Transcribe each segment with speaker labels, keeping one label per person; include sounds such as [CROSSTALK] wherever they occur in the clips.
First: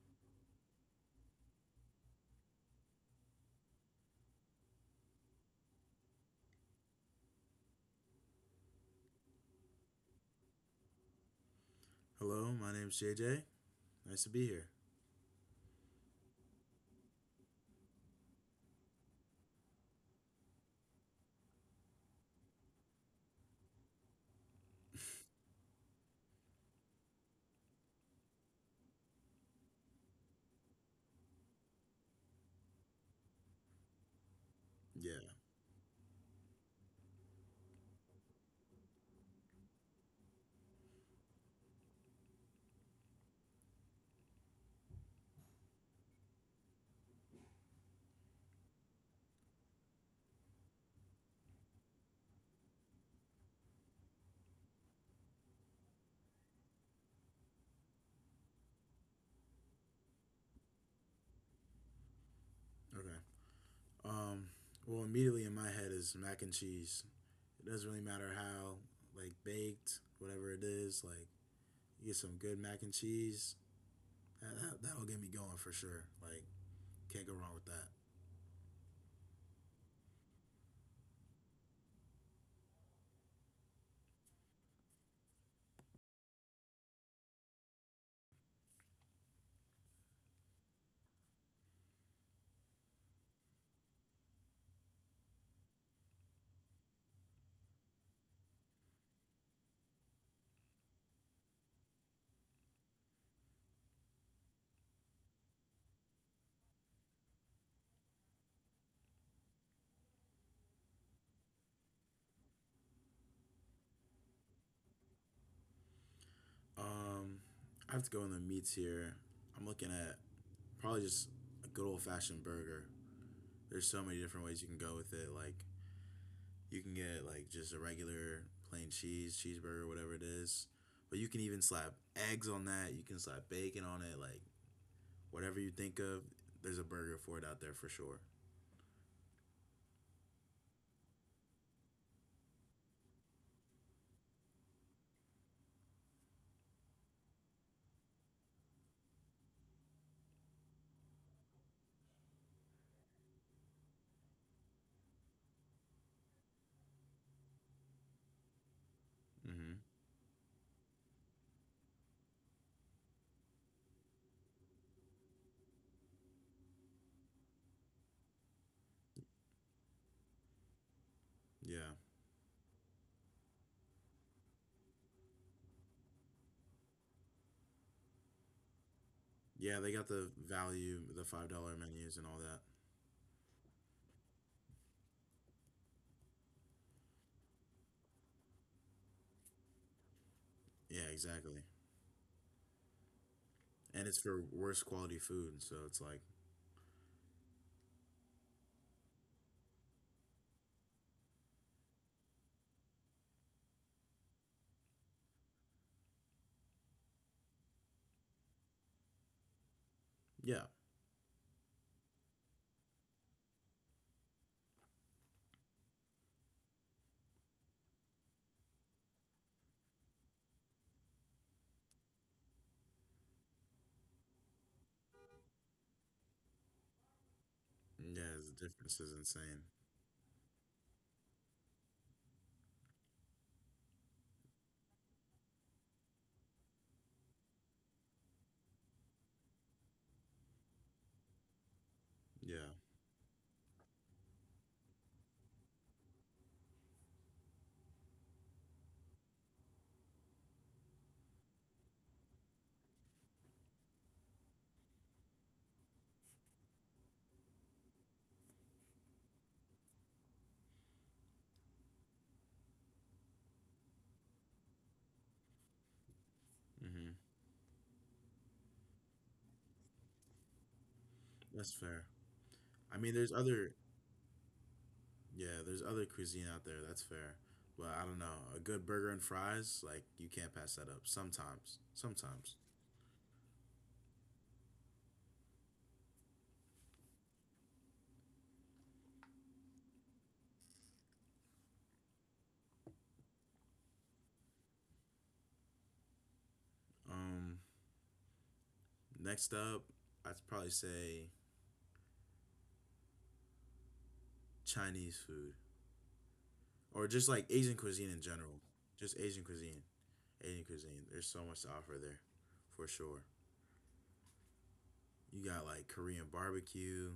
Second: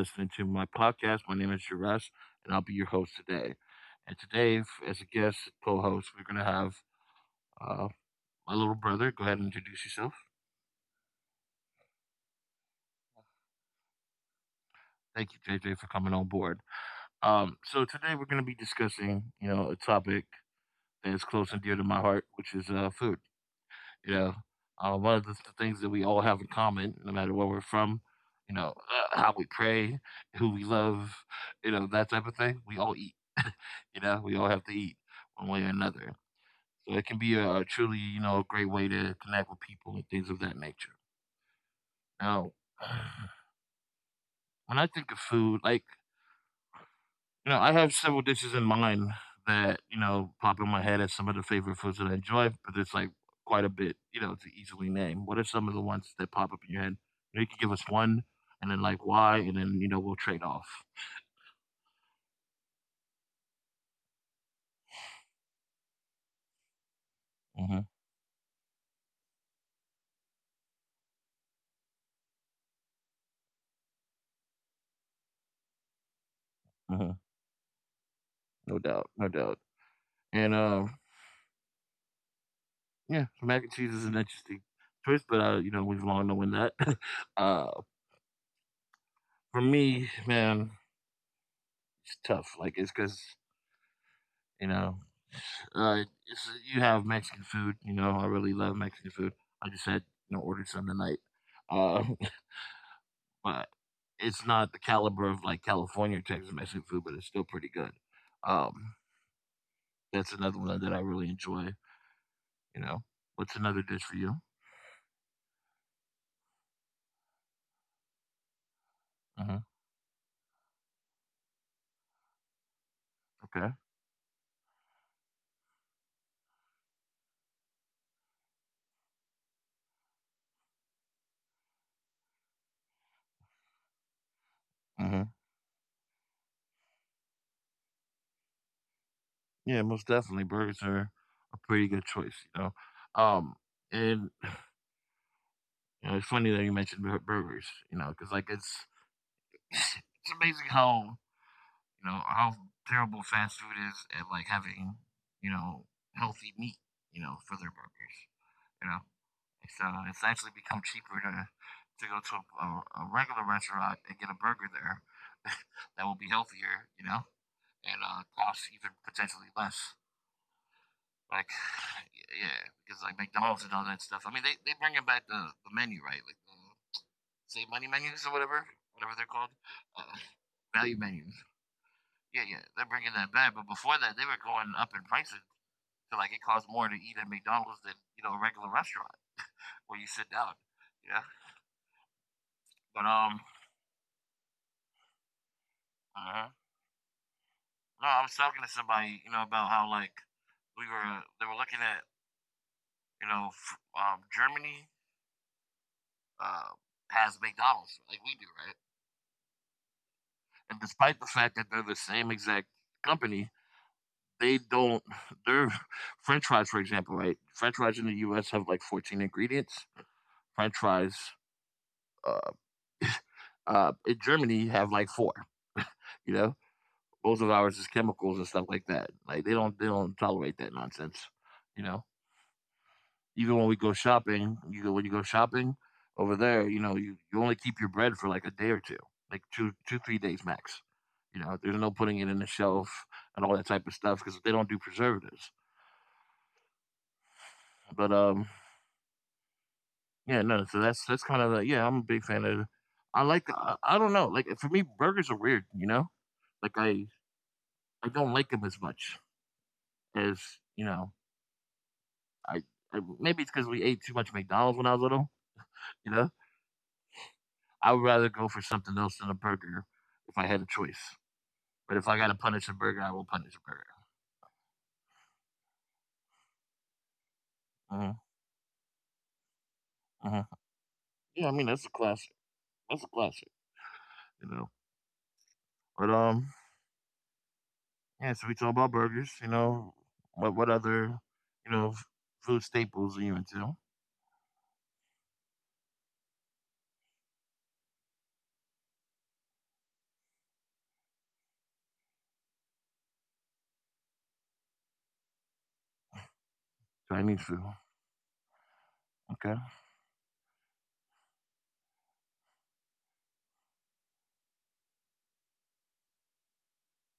Speaker 1: listening to my podcast. My name is Jerez, and I'll be your host today. And today, as a guest co host, we're going to have uh, my little brother. Go ahead and introduce yourself.
Speaker 2: Hello, my name's JJ. Nice to be here.
Speaker 1: Thank you, JJ, for coming on board. So today we're going to be discussing, a topic that is close and dear to my heart, which is food. You know, one of the things that we all have in common, no matter where we're from, how we pray, who we love, that type of thing. We all eat. [LAUGHS] We all have to eat
Speaker 2: Yeah.
Speaker 1: one way or another. So it can be a truly, a great way to connect with people and things of that nature. Now, [SIGHS] when I think of food, I have several dishes in mind that, pop in my head as some of the favorite foods that I enjoy, but there's like quite a bit, to easily name. What are some of the ones that pop up in your head? You can give us one and then like why, and then, we'll trade off.
Speaker 2: Okay. Um. Well, immediately in my head is mac and cheese. It doesn't
Speaker 1: Hmm.
Speaker 2: really matter how, like baked, whatever it is. Like you get some good mac and cheese. That'll get me going for sure. Like can't go
Speaker 1: Hmm.
Speaker 2: wrong with that.
Speaker 1: No doubt. No doubt. And yeah, mac and cheese is an interesting choice, but we've long known that. [LAUGHS] uh, for me, man, it's tough. Like, it's because You know, uh, it's, you have Mexican food. You know, I really love Mexican food. I just had ordered some tonight, uh, [LAUGHS] but it's not the caliber of like California or Texas Mexican food, but it's still pretty good. Um, that's another one that I really enjoy. You know, what's another dish for you?
Speaker 2: Um, I have to go in the meats here. I'm
Speaker 1: Uh-huh.
Speaker 2: looking at probably just a good old fashioned burger. There's so
Speaker 1: Okay.
Speaker 2: many different ways you can go with it, like. You can get like just a regular plain cheese, cheeseburger, whatever it is. But you can even slap eggs on that. You can slap bacon on it. Like whatever
Speaker 1: Uh-huh.
Speaker 2: you think of, there's a burger for it out there for sure.
Speaker 1: Yeah, most definitely, burgers are a pretty good choice. Um, and it's funny that you mentioned burgers. Because like it's [LAUGHS] it's amazing how how terrible fast food is at like having, you know, healthy meat, for their burgers. You know,
Speaker 2: Mm-hmm.
Speaker 1: it's actually become cheaper to go to a regular restaurant and get a burger there [LAUGHS] that will be healthier, and cost even potentially less. Like,
Speaker 2: Yeah.
Speaker 1: [SIGHS] yeah, because like McDonald's and all that stuff. I mean, they bringing back the menu, right? Like the save money menus or whatever they're called,
Speaker 2: Yeah, they got
Speaker 1: uh,
Speaker 2: the value,
Speaker 1: value
Speaker 2: the five
Speaker 1: menus.
Speaker 2: dollar menus and all that.
Speaker 1: Yeah, yeah, they're bringing that back. But before that, they were going up in prices to like, it costs more to eat at McDonald's than a regular restaurant where you sit down.
Speaker 2: Yeah,
Speaker 1: Yeah,
Speaker 2: exactly.
Speaker 1: but
Speaker 2: And it's for worse quality food, so it's like,
Speaker 1: uh no, I was talking to somebody, about how like we were they were looking at Germany uh, has McDonald's like we do, right?
Speaker 2: yeah,
Speaker 1: And despite the fact that they're the same exact company, they don't. Their French fries, for example, right? French fries in the U.S. have like 14 ingredients. French fries uh, in Germany, have like four. You know, most of ours is chemicals
Speaker 2: yeah,
Speaker 1: and stuff
Speaker 2: the
Speaker 1: like
Speaker 2: difference
Speaker 1: that.
Speaker 2: is
Speaker 1: Like they
Speaker 2: insane.
Speaker 1: don't they don't tolerate that nonsense. You know, even when we go shopping, you go when you go shopping over there, you only keep your bread for like a day or two, like two three days max. There's no putting it in the
Speaker 2: Yeah,
Speaker 1: shelf and all that type of stuff because they don't do preservatives. But yeah, no. So that's kind of like yeah, I'm a big fan of. I don't know like for me burgers are weird. Like I don't like them as much. As you know, I, I maybe it's because we ate too much McDonald's when I was little. You know,
Speaker 2: hmm
Speaker 1: I would rather go for something else than a burger if I had a choice.
Speaker 2: that's
Speaker 1: But if I
Speaker 2: fair.
Speaker 1: got to punish a burger, I
Speaker 2: I
Speaker 1: will
Speaker 2: mean, there's
Speaker 1: punish a burger.
Speaker 2: other yeah, there's other cuisine out there. That's fair. But
Speaker 1: Uh-huh,
Speaker 2: I don't know. A good burger and fries, like
Speaker 1: uh-huh.
Speaker 2: you can't pass that up.
Speaker 1: Yeah, I mean that's a
Speaker 2: Sometimes,
Speaker 1: classic.
Speaker 2: sometimes.
Speaker 1: That's a classic. You know, but yeah. So we talk about burgers. What other you know f- food staples are you into?
Speaker 2: Um, next up, I'd probably say Chinese food or just
Speaker 1: Chinese
Speaker 2: like
Speaker 1: food.
Speaker 2: Asian cuisine in general. Just Asian
Speaker 1: Okay.
Speaker 2: cuisine. Asian cuisine. There's so much to offer there, for sure. You got like Korean barbecue,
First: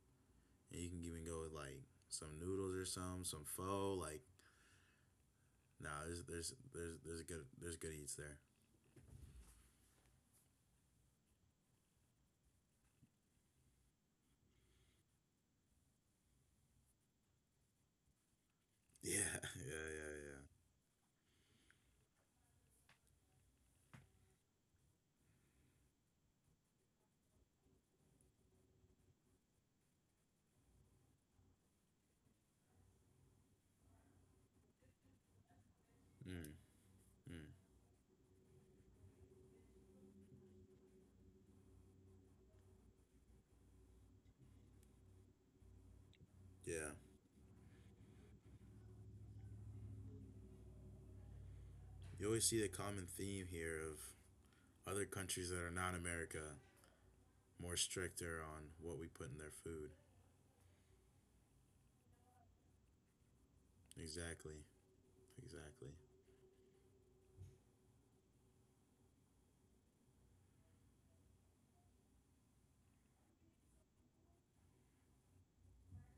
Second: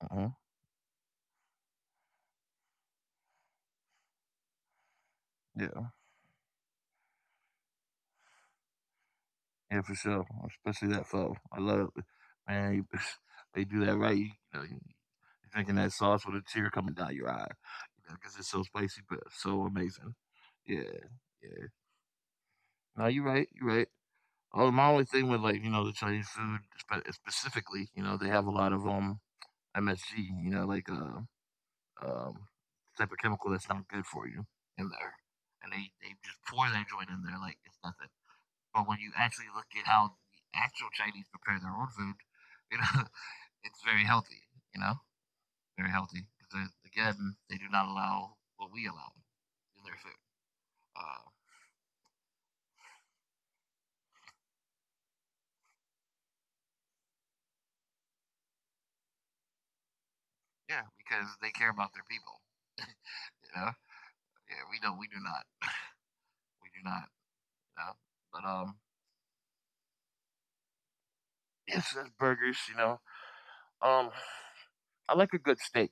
Speaker 1: Uh-huh.
Speaker 2: and you can even go with like some noodles or some pho. Like,
Speaker 1: Yeah.
Speaker 2: nah, there's good eats there.
Speaker 1: Yeah, for sure, especially that foe. I love it. Man, [LAUGHS] they do that right. You're drinking that sauce with a tear coming down your eye, because it's so spicy but
Speaker 2: Yeah, [LAUGHS] yeah,
Speaker 1: so amazing.
Speaker 2: yeah,
Speaker 1: Yeah, yeah. No, you're right. You're right. Oh, my only thing with like the Chinese food specifically, they have a lot of MSG, like um type of chemical that's not good for you in there, and they
Speaker 2: yeah.
Speaker 1: just pour that joint in
Speaker 2: Mm.
Speaker 1: there like it's nothing. But when you actually look at how the actual Chinese prepare their own food, [LAUGHS] you know, it's very healthy. You know, very healthy because
Speaker 2: Yeah.
Speaker 1: again, they do not allow what we allow in their food. Uh,
Speaker 2: You always see the common theme here of other countries that are not America more stricter on what we put in their food.
Speaker 1: yeah, because they care about their people. [LAUGHS] you know,
Speaker 2: Exactly.
Speaker 1: yeah, we don't. We do not.
Speaker 2: Exactly.
Speaker 1: [LAUGHS] We do not. You know? But yes, that's burgers. Um, I like a good steak.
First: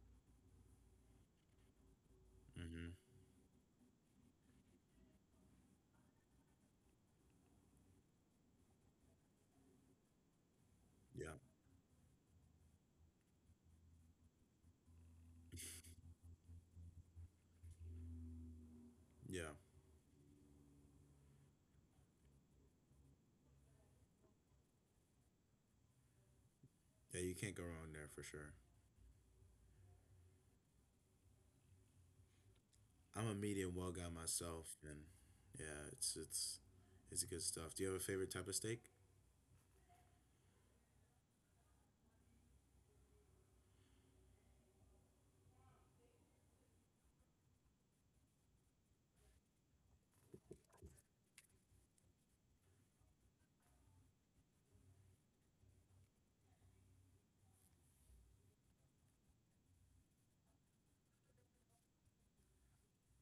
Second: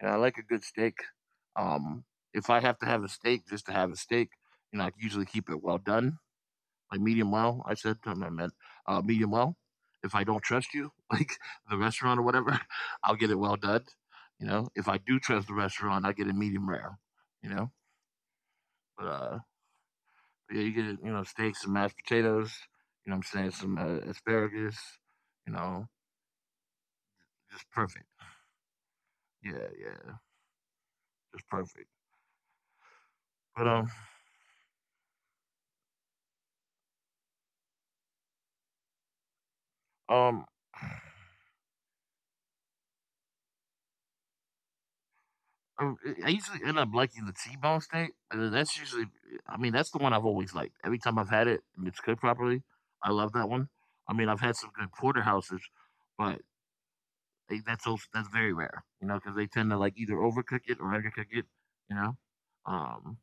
Speaker 1: I like a good steak. Um, if I have to
Speaker 2: hmm
Speaker 1: have a steak, just to have a steak, I usually keep it well done like medium well. I said, I meant medium well. If I don't trust you, [LAUGHS] like
Speaker 2: Yeah.
Speaker 1: the restaurant or whatever, [LAUGHS] I'll get it well done. If I do trust the restaurant, I get it medium rare. You know, but
Speaker 2: Yeah.
Speaker 1: yeah, you get it, steaks and mashed potatoes. What I'm saying some asparagus. You know,
Speaker 2: Yeah, you can't go
Speaker 1: just
Speaker 2: wrong there
Speaker 1: perfect.
Speaker 2: for sure.
Speaker 1: Yeah, yeah, just perfect.
Speaker 2: I'm a medium
Speaker 1: But
Speaker 2: well
Speaker 1: um,
Speaker 2: guy myself and yeah, it's it's good stuff. Do you have a favorite type of steak?
Speaker 1: um, Um, I I usually end up liking the T-bone steak. That's usually, I mean, that's the one I've always liked. Every time I've had it and it's cooked properly, I love that one. I mean, I've had some good porterhouses, but that's also, that's very rare, you know, because they tend to like either overcook it or undercook it, you know. Um,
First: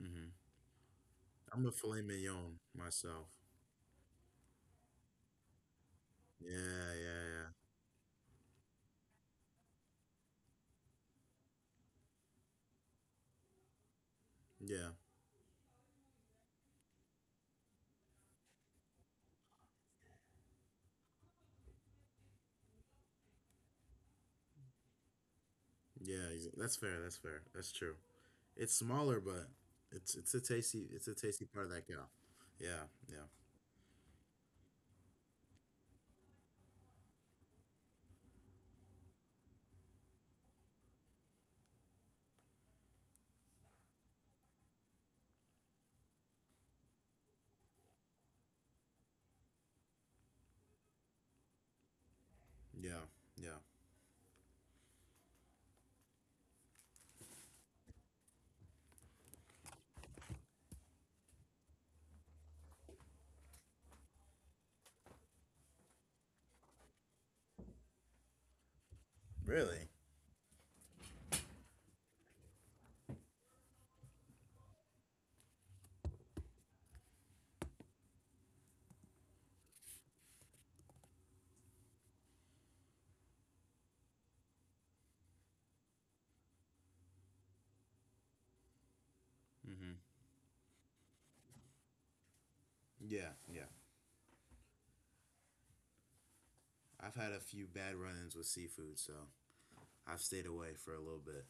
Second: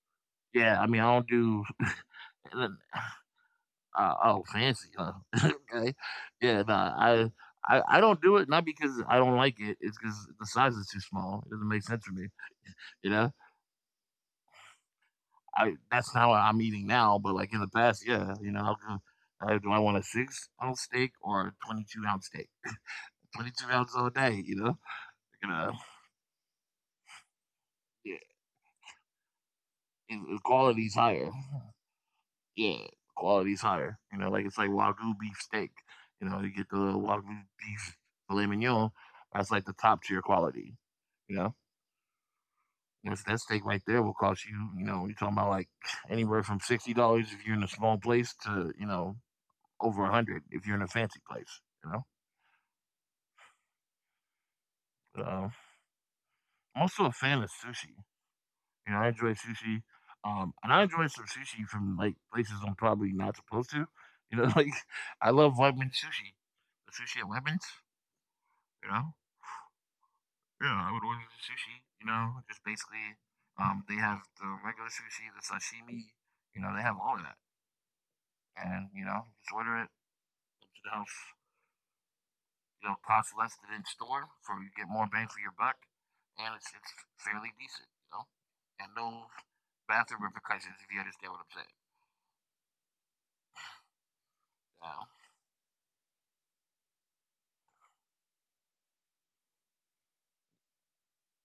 Speaker 2: hmm
Speaker 1: yeah, I mean, I don't do
Speaker 2: I'm a filet mignon
Speaker 1: [LAUGHS] uh,
Speaker 2: myself.
Speaker 1: oh fancy, huh? [LAUGHS] okay,
Speaker 2: Yeah,
Speaker 1: yeah, nah,
Speaker 2: yeah,
Speaker 1: I.
Speaker 2: yeah.
Speaker 1: I, I don't do it not because I don't like it. It's because the size is too small. It doesn't make sense for me, you know.
Speaker 2: Yeah.
Speaker 1: I That's not what I'm eating now, but like in the past, yeah, how come, do I want a 6-ounce steak or a 22-ounce steak? 22 ounces all day, you know,
Speaker 2: Yeah, that's fair. That's fair. That's true.
Speaker 1: yeah,
Speaker 2: It's smaller, but it's it's a tasty
Speaker 1: quality's higher,
Speaker 2: part of that cow.
Speaker 1: yeah,
Speaker 2: Yeah, yeah,
Speaker 1: quality's higher, you know, like it's like wagyu beef steak, you get the wagyu beef filet mignon, that's like the top tier quality, you know. That steak right there will cost you, you're talking about like anywhere from $60 if you're in a small place to, over 100 if you're in a fancy place. You know?
Speaker 2: yeah, yeah.
Speaker 1: Um, I'm also a fan of sushi. I enjoy sushi. And I enjoy some sushi from like places I'm probably not supposed to. [LAUGHS] Like I love lemon sushi. The sushi at Lemons, you know?
Speaker 2: Really?
Speaker 1: Yeah, I would order the sushi, just basically they have the regular sushi, the sashimi, they have all of that. And just order it to the house. Cost less than in store, so you get more bang for your buck, and it's fairly decent. And no
Speaker 2: hmm
Speaker 1: bathroom repercussions if you understand what I'm saying.
Speaker 2: Yeah, yeah.
Speaker 1: You
Speaker 2: I've had a few bad run-ins with seafood, so I've stayed away for a little bit.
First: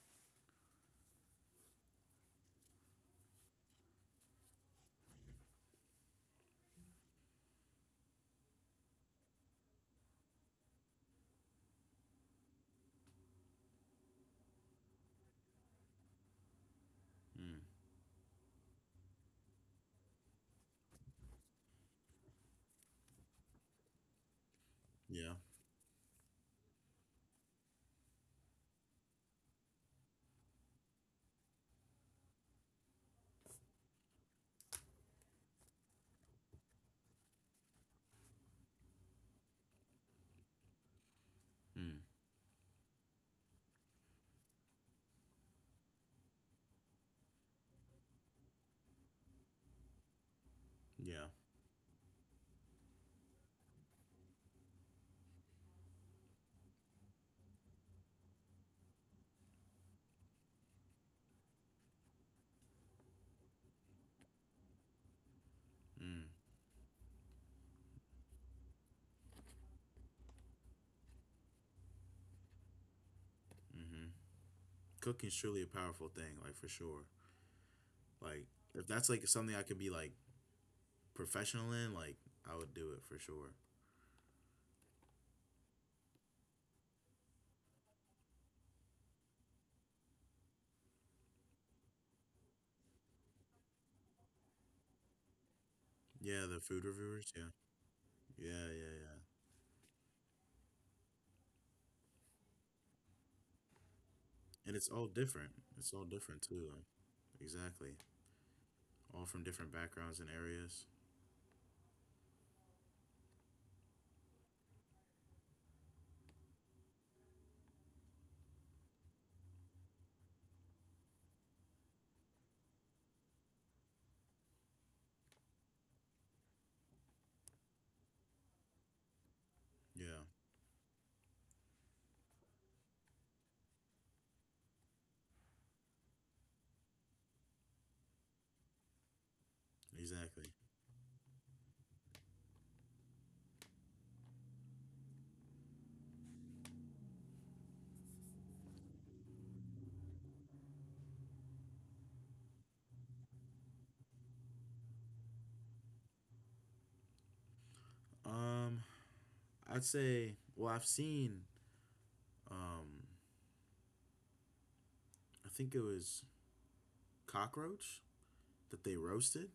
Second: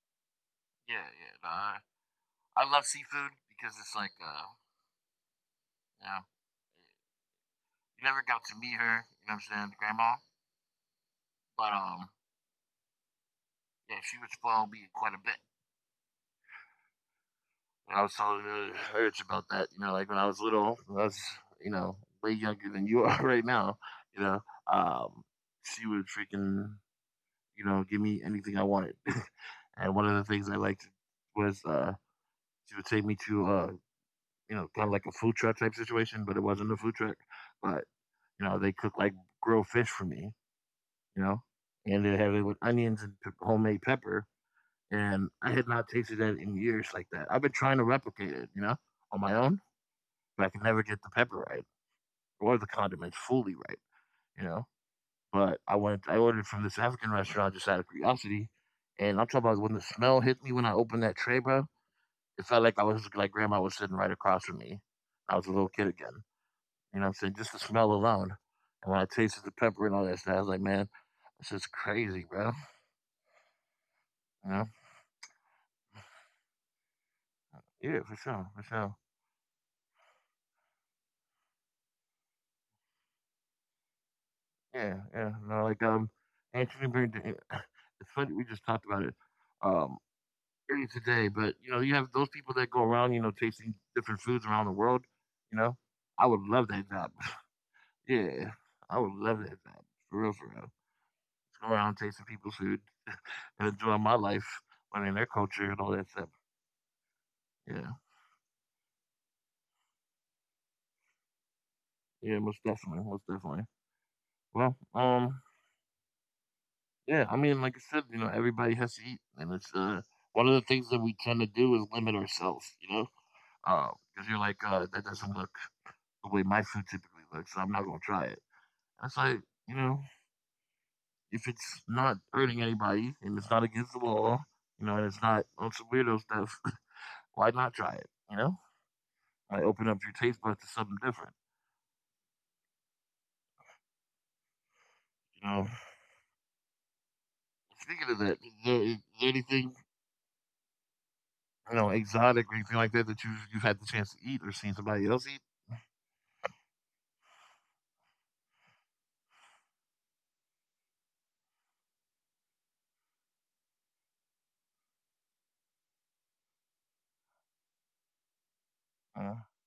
Speaker 1: Yeah, yeah. No, I love seafood because it's like, you know, you never got to meet her, you know what I'm saying, grandma. But yeah, she would spoil me quite a bit.
Speaker 2: Mm.
Speaker 1: And I was telling her about that, like when I was little, I was, you know, way younger than you [LAUGHS] are right now, you know, um,
Speaker 2: Yeah.
Speaker 1: she would freaking give me anything I wanted. [LAUGHS] and one of the things I liked was she would take me to, kind of like a food truck type situation, but it wasn't a food truck. But they cook like grilled fish for me, you know, and
Speaker 2: Mm.
Speaker 1: they have it with onions and homemade pepper. And I had not tasted that in years like that. I've been trying to replicate it, on my own, but I can never get the pepper
Speaker 2: Yeah.
Speaker 1: right or the condiments fully right, you know. But I ordered from this African restaurant just out of curiosity. And I'm talking about when the smell hit me when I opened that tray, bro, it felt like I was like grandma was sitting right across from me. I was a little kid again.
Speaker 2: Mm.
Speaker 1: You know what I'm saying? Just the smell alone. And when I tasted the pepper and all that stuff, I was like, man, this is crazy, bro.
Speaker 2: Mm-hmm.
Speaker 1: You know?
Speaker 2: Cooking's truly a powerful thing, like for sure.
Speaker 1: Yeah, for sure, for
Speaker 2: Like
Speaker 1: sure.
Speaker 2: if that's like something I could be like professional in, like I would do it for sure.
Speaker 1: Yeah, yeah. No, like Anthony Bourdain [LAUGHS] it's funny we just talked about it. Um eating today, but you know, you have those people that go around, you know, tasting different foods around the world. You know, I would love
Speaker 2: Yeah, the
Speaker 1: that
Speaker 2: food
Speaker 1: job.
Speaker 2: reviewers. Yeah.
Speaker 1: Yeah,
Speaker 2: Yeah.
Speaker 1: I would
Speaker 2: Yeah.
Speaker 1: love
Speaker 2: Yeah.
Speaker 1: that job for real, for real. Go around tasting people's food and enjoying my life,
Speaker 2: And it's
Speaker 1: learning their
Speaker 2: all
Speaker 1: culture
Speaker 2: different.
Speaker 1: and all that
Speaker 2: It's
Speaker 1: stuff.
Speaker 2: all different too. Like,
Speaker 1: Yeah,
Speaker 2: exactly. All from different backgrounds and areas.
Speaker 1: yeah, most definitely, most definitely. Well, yeah, I mean, like I said, you know, everybody has to eat, and it's one of the things that we tend to do is limit ourselves. You know, because you're like, that doesn't look the way my food typically looks, so I'm not gonna try it. That's like, you know,
Speaker 2: Yeah,
Speaker 1: if it's not hurting anybody and it's not against the law, you know, and it's not on some weirdo stuff, [LAUGHS] why not try it? You know, I open up your taste buds to
Speaker 2: exactly.
Speaker 1: something different. You know, speaking of that, is there anything you know exotic or anything like that that you've had the chance to eat or seen somebody else eat?
Speaker 2: Um, I'd say, well, I've seen, um, I think it was cockroach that they
Speaker 1: Uh,
Speaker 2: roasted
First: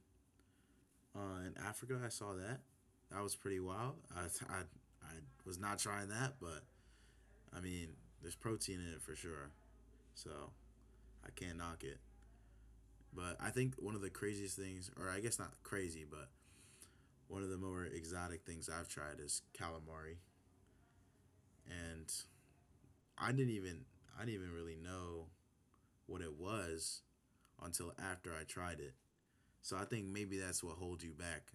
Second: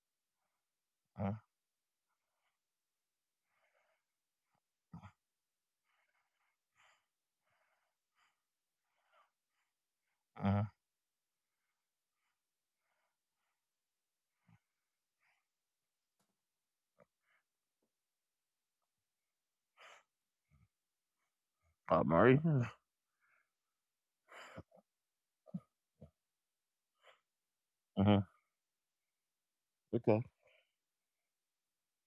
Speaker 1: uh,
Speaker 2: in Africa. I saw that. That was pretty wild. I, I was not trying that, but I mean, there's protein in it for sure. So
Speaker 1: uh,
Speaker 2: I can't knock it. But I think one of the craziest things, or I guess not crazy, but one of the more exotic things I've tried is calamari.
Speaker 1: Bob
Speaker 2: And
Speaker 1: Murray.
Speaker 2: I didn't even I didn't even really know what it was
Speaker 1: Uh-huh.
Speaker 2: until after I tried it. So
Speaker 1: Okay.
Speaker 2: I think maybe that's what holds you back,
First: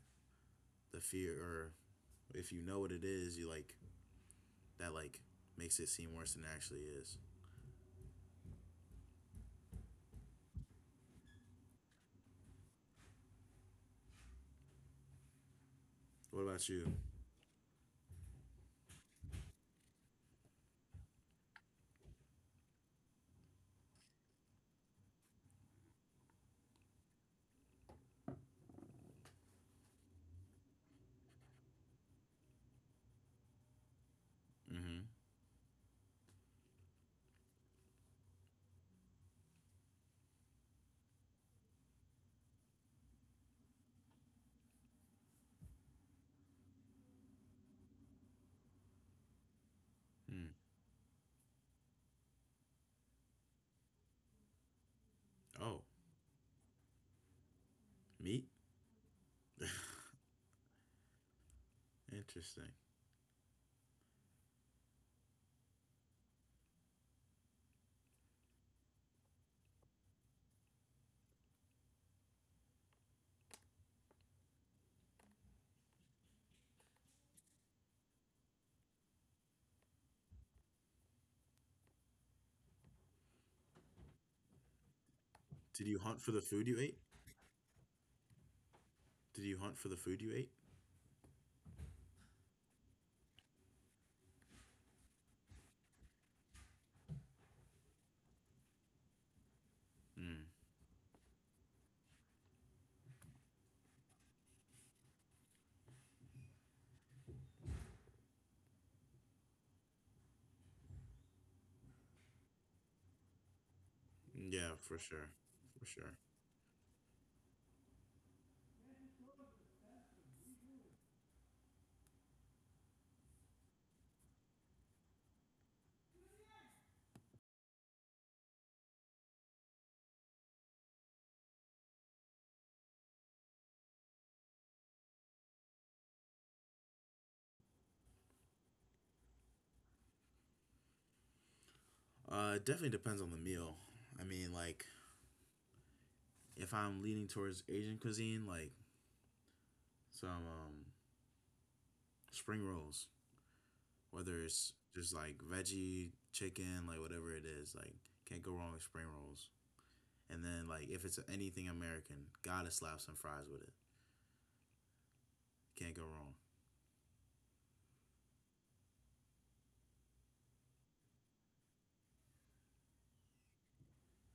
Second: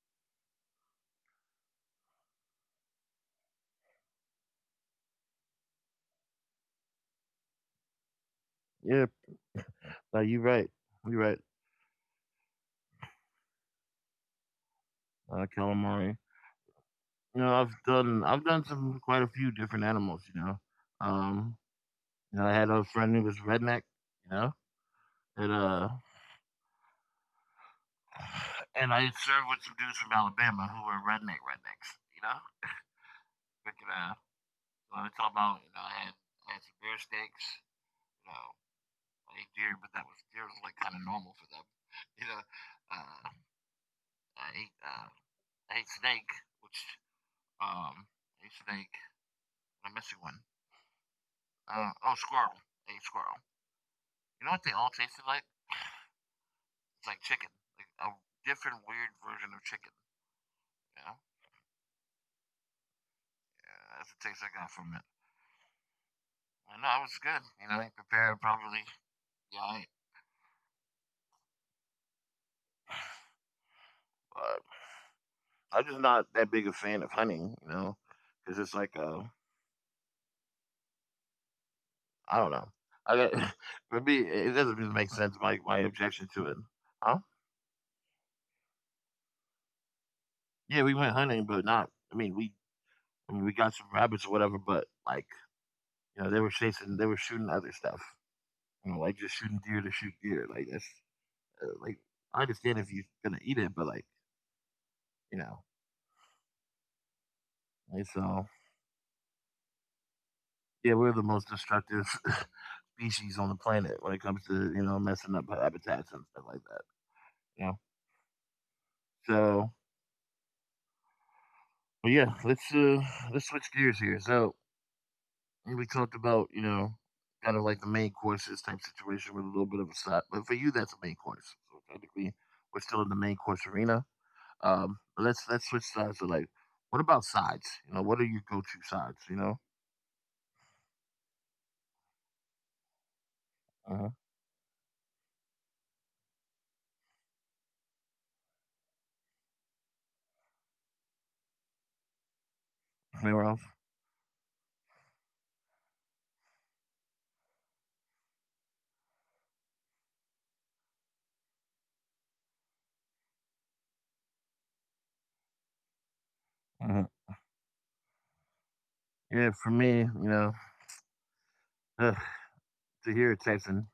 Speaker 2: the fear or if you know what it is, you like that like makes it seem worse than it actually is.
Speaker 1: Yeah. No, you're right. You're right. Calamari.
Speaker 2: What about you?
Speaker 1: You know, I've done some quite a few different animals. Um, you know, I had a friend who was redneck. You know, And uh, and I served with some dudes from Alabama who were redneck rednecks, you know. Freaking
Speaker 2: Mm-hmm.
Speaker 1: when I talk about, you know, I had some beer steaks, you know, I ate deer, but that was deer was like kind of normal for them, [LAUGHS] you know. Uh, I ate uh, I ate snake, which um, I ate snake. I'm missing
Speaker 2: Mm.
Speaker 1: one. Oh, squirrel. I ate squirrel. You know what they all tasted like?
Speaker 2: Oh,
Speaker 1: It's like chicken, like a
Speaker 2: meat?
Speaker 1: different weird version of chicken.
Speaker 2: [LAUGHS]
Speaker 1: You know,
Speaker 2: Interesting.
Speaker 1: yeah, that's the taste I got from it. I know I was good. You know, I prepared properly. Yeah, I, but I'm just not that big a fan of hunting. You know, because it's like I don't know. I got [LAUGHS] for me, it doesn't really make sense.
Speaker 2: Did you
Speaker 1: My
Speaker 2: hunt for the
Speaker 1: objection
Speaker 2: food
Speaker 1: to
Speaker 2: you
Speaker 1: it.
Speaker 2: ate?
Speaker 1: Huh?
Speaker 2: Did you hunt for the food you ate?
Speaker 1: Yeah, we went hunting, but not. I mean, we got some rabbits or whatever, but like you know, they were shooting other stuff. You know, like just shooting deer to shoot
Speaker 2: Mm.
Speaker 1: deer. Like that's like I understand if you're gonna eat it, but like you know, and so yeah, we're the most destructive [LAUGHS] species on the planet when it
Speaker 2: Yeah,
Speaker 1: comes
Speaker 2: for
Speaker 1: to you
Speaker 2: sure.
Speaker 1: know messing up
Speaker 2: For sure.
Speaker 1: habitats and stuff like that. You know, so but yeah, let's switch gears here. So we talked about you know kind of like the main courses type situation with a little bit of a stop, but for you that's a main course. So technically we're still in the main course arena. But let's switch sides to like what about sides? You know, what are your go-to sides? You know,
Speaker 2: It definitely depends on the meal. I mean,
Speaker 1: uh-huh.
Speaker 2: like, if I'm leaning towards Asian cuisine, like, some spring rolls,
Speaker 1: Anywhere else?
Speaker 2: whether it's just like veggie, chicken, like whatever it is. Like, can't go wrong with spring rolls. And then, like, if it's anything American, gotta slap some fries with it. Can't go wrong.
Speaker 1: Uh-huh. Yeah, for me, you know, [SIGHS] to hear a Texan.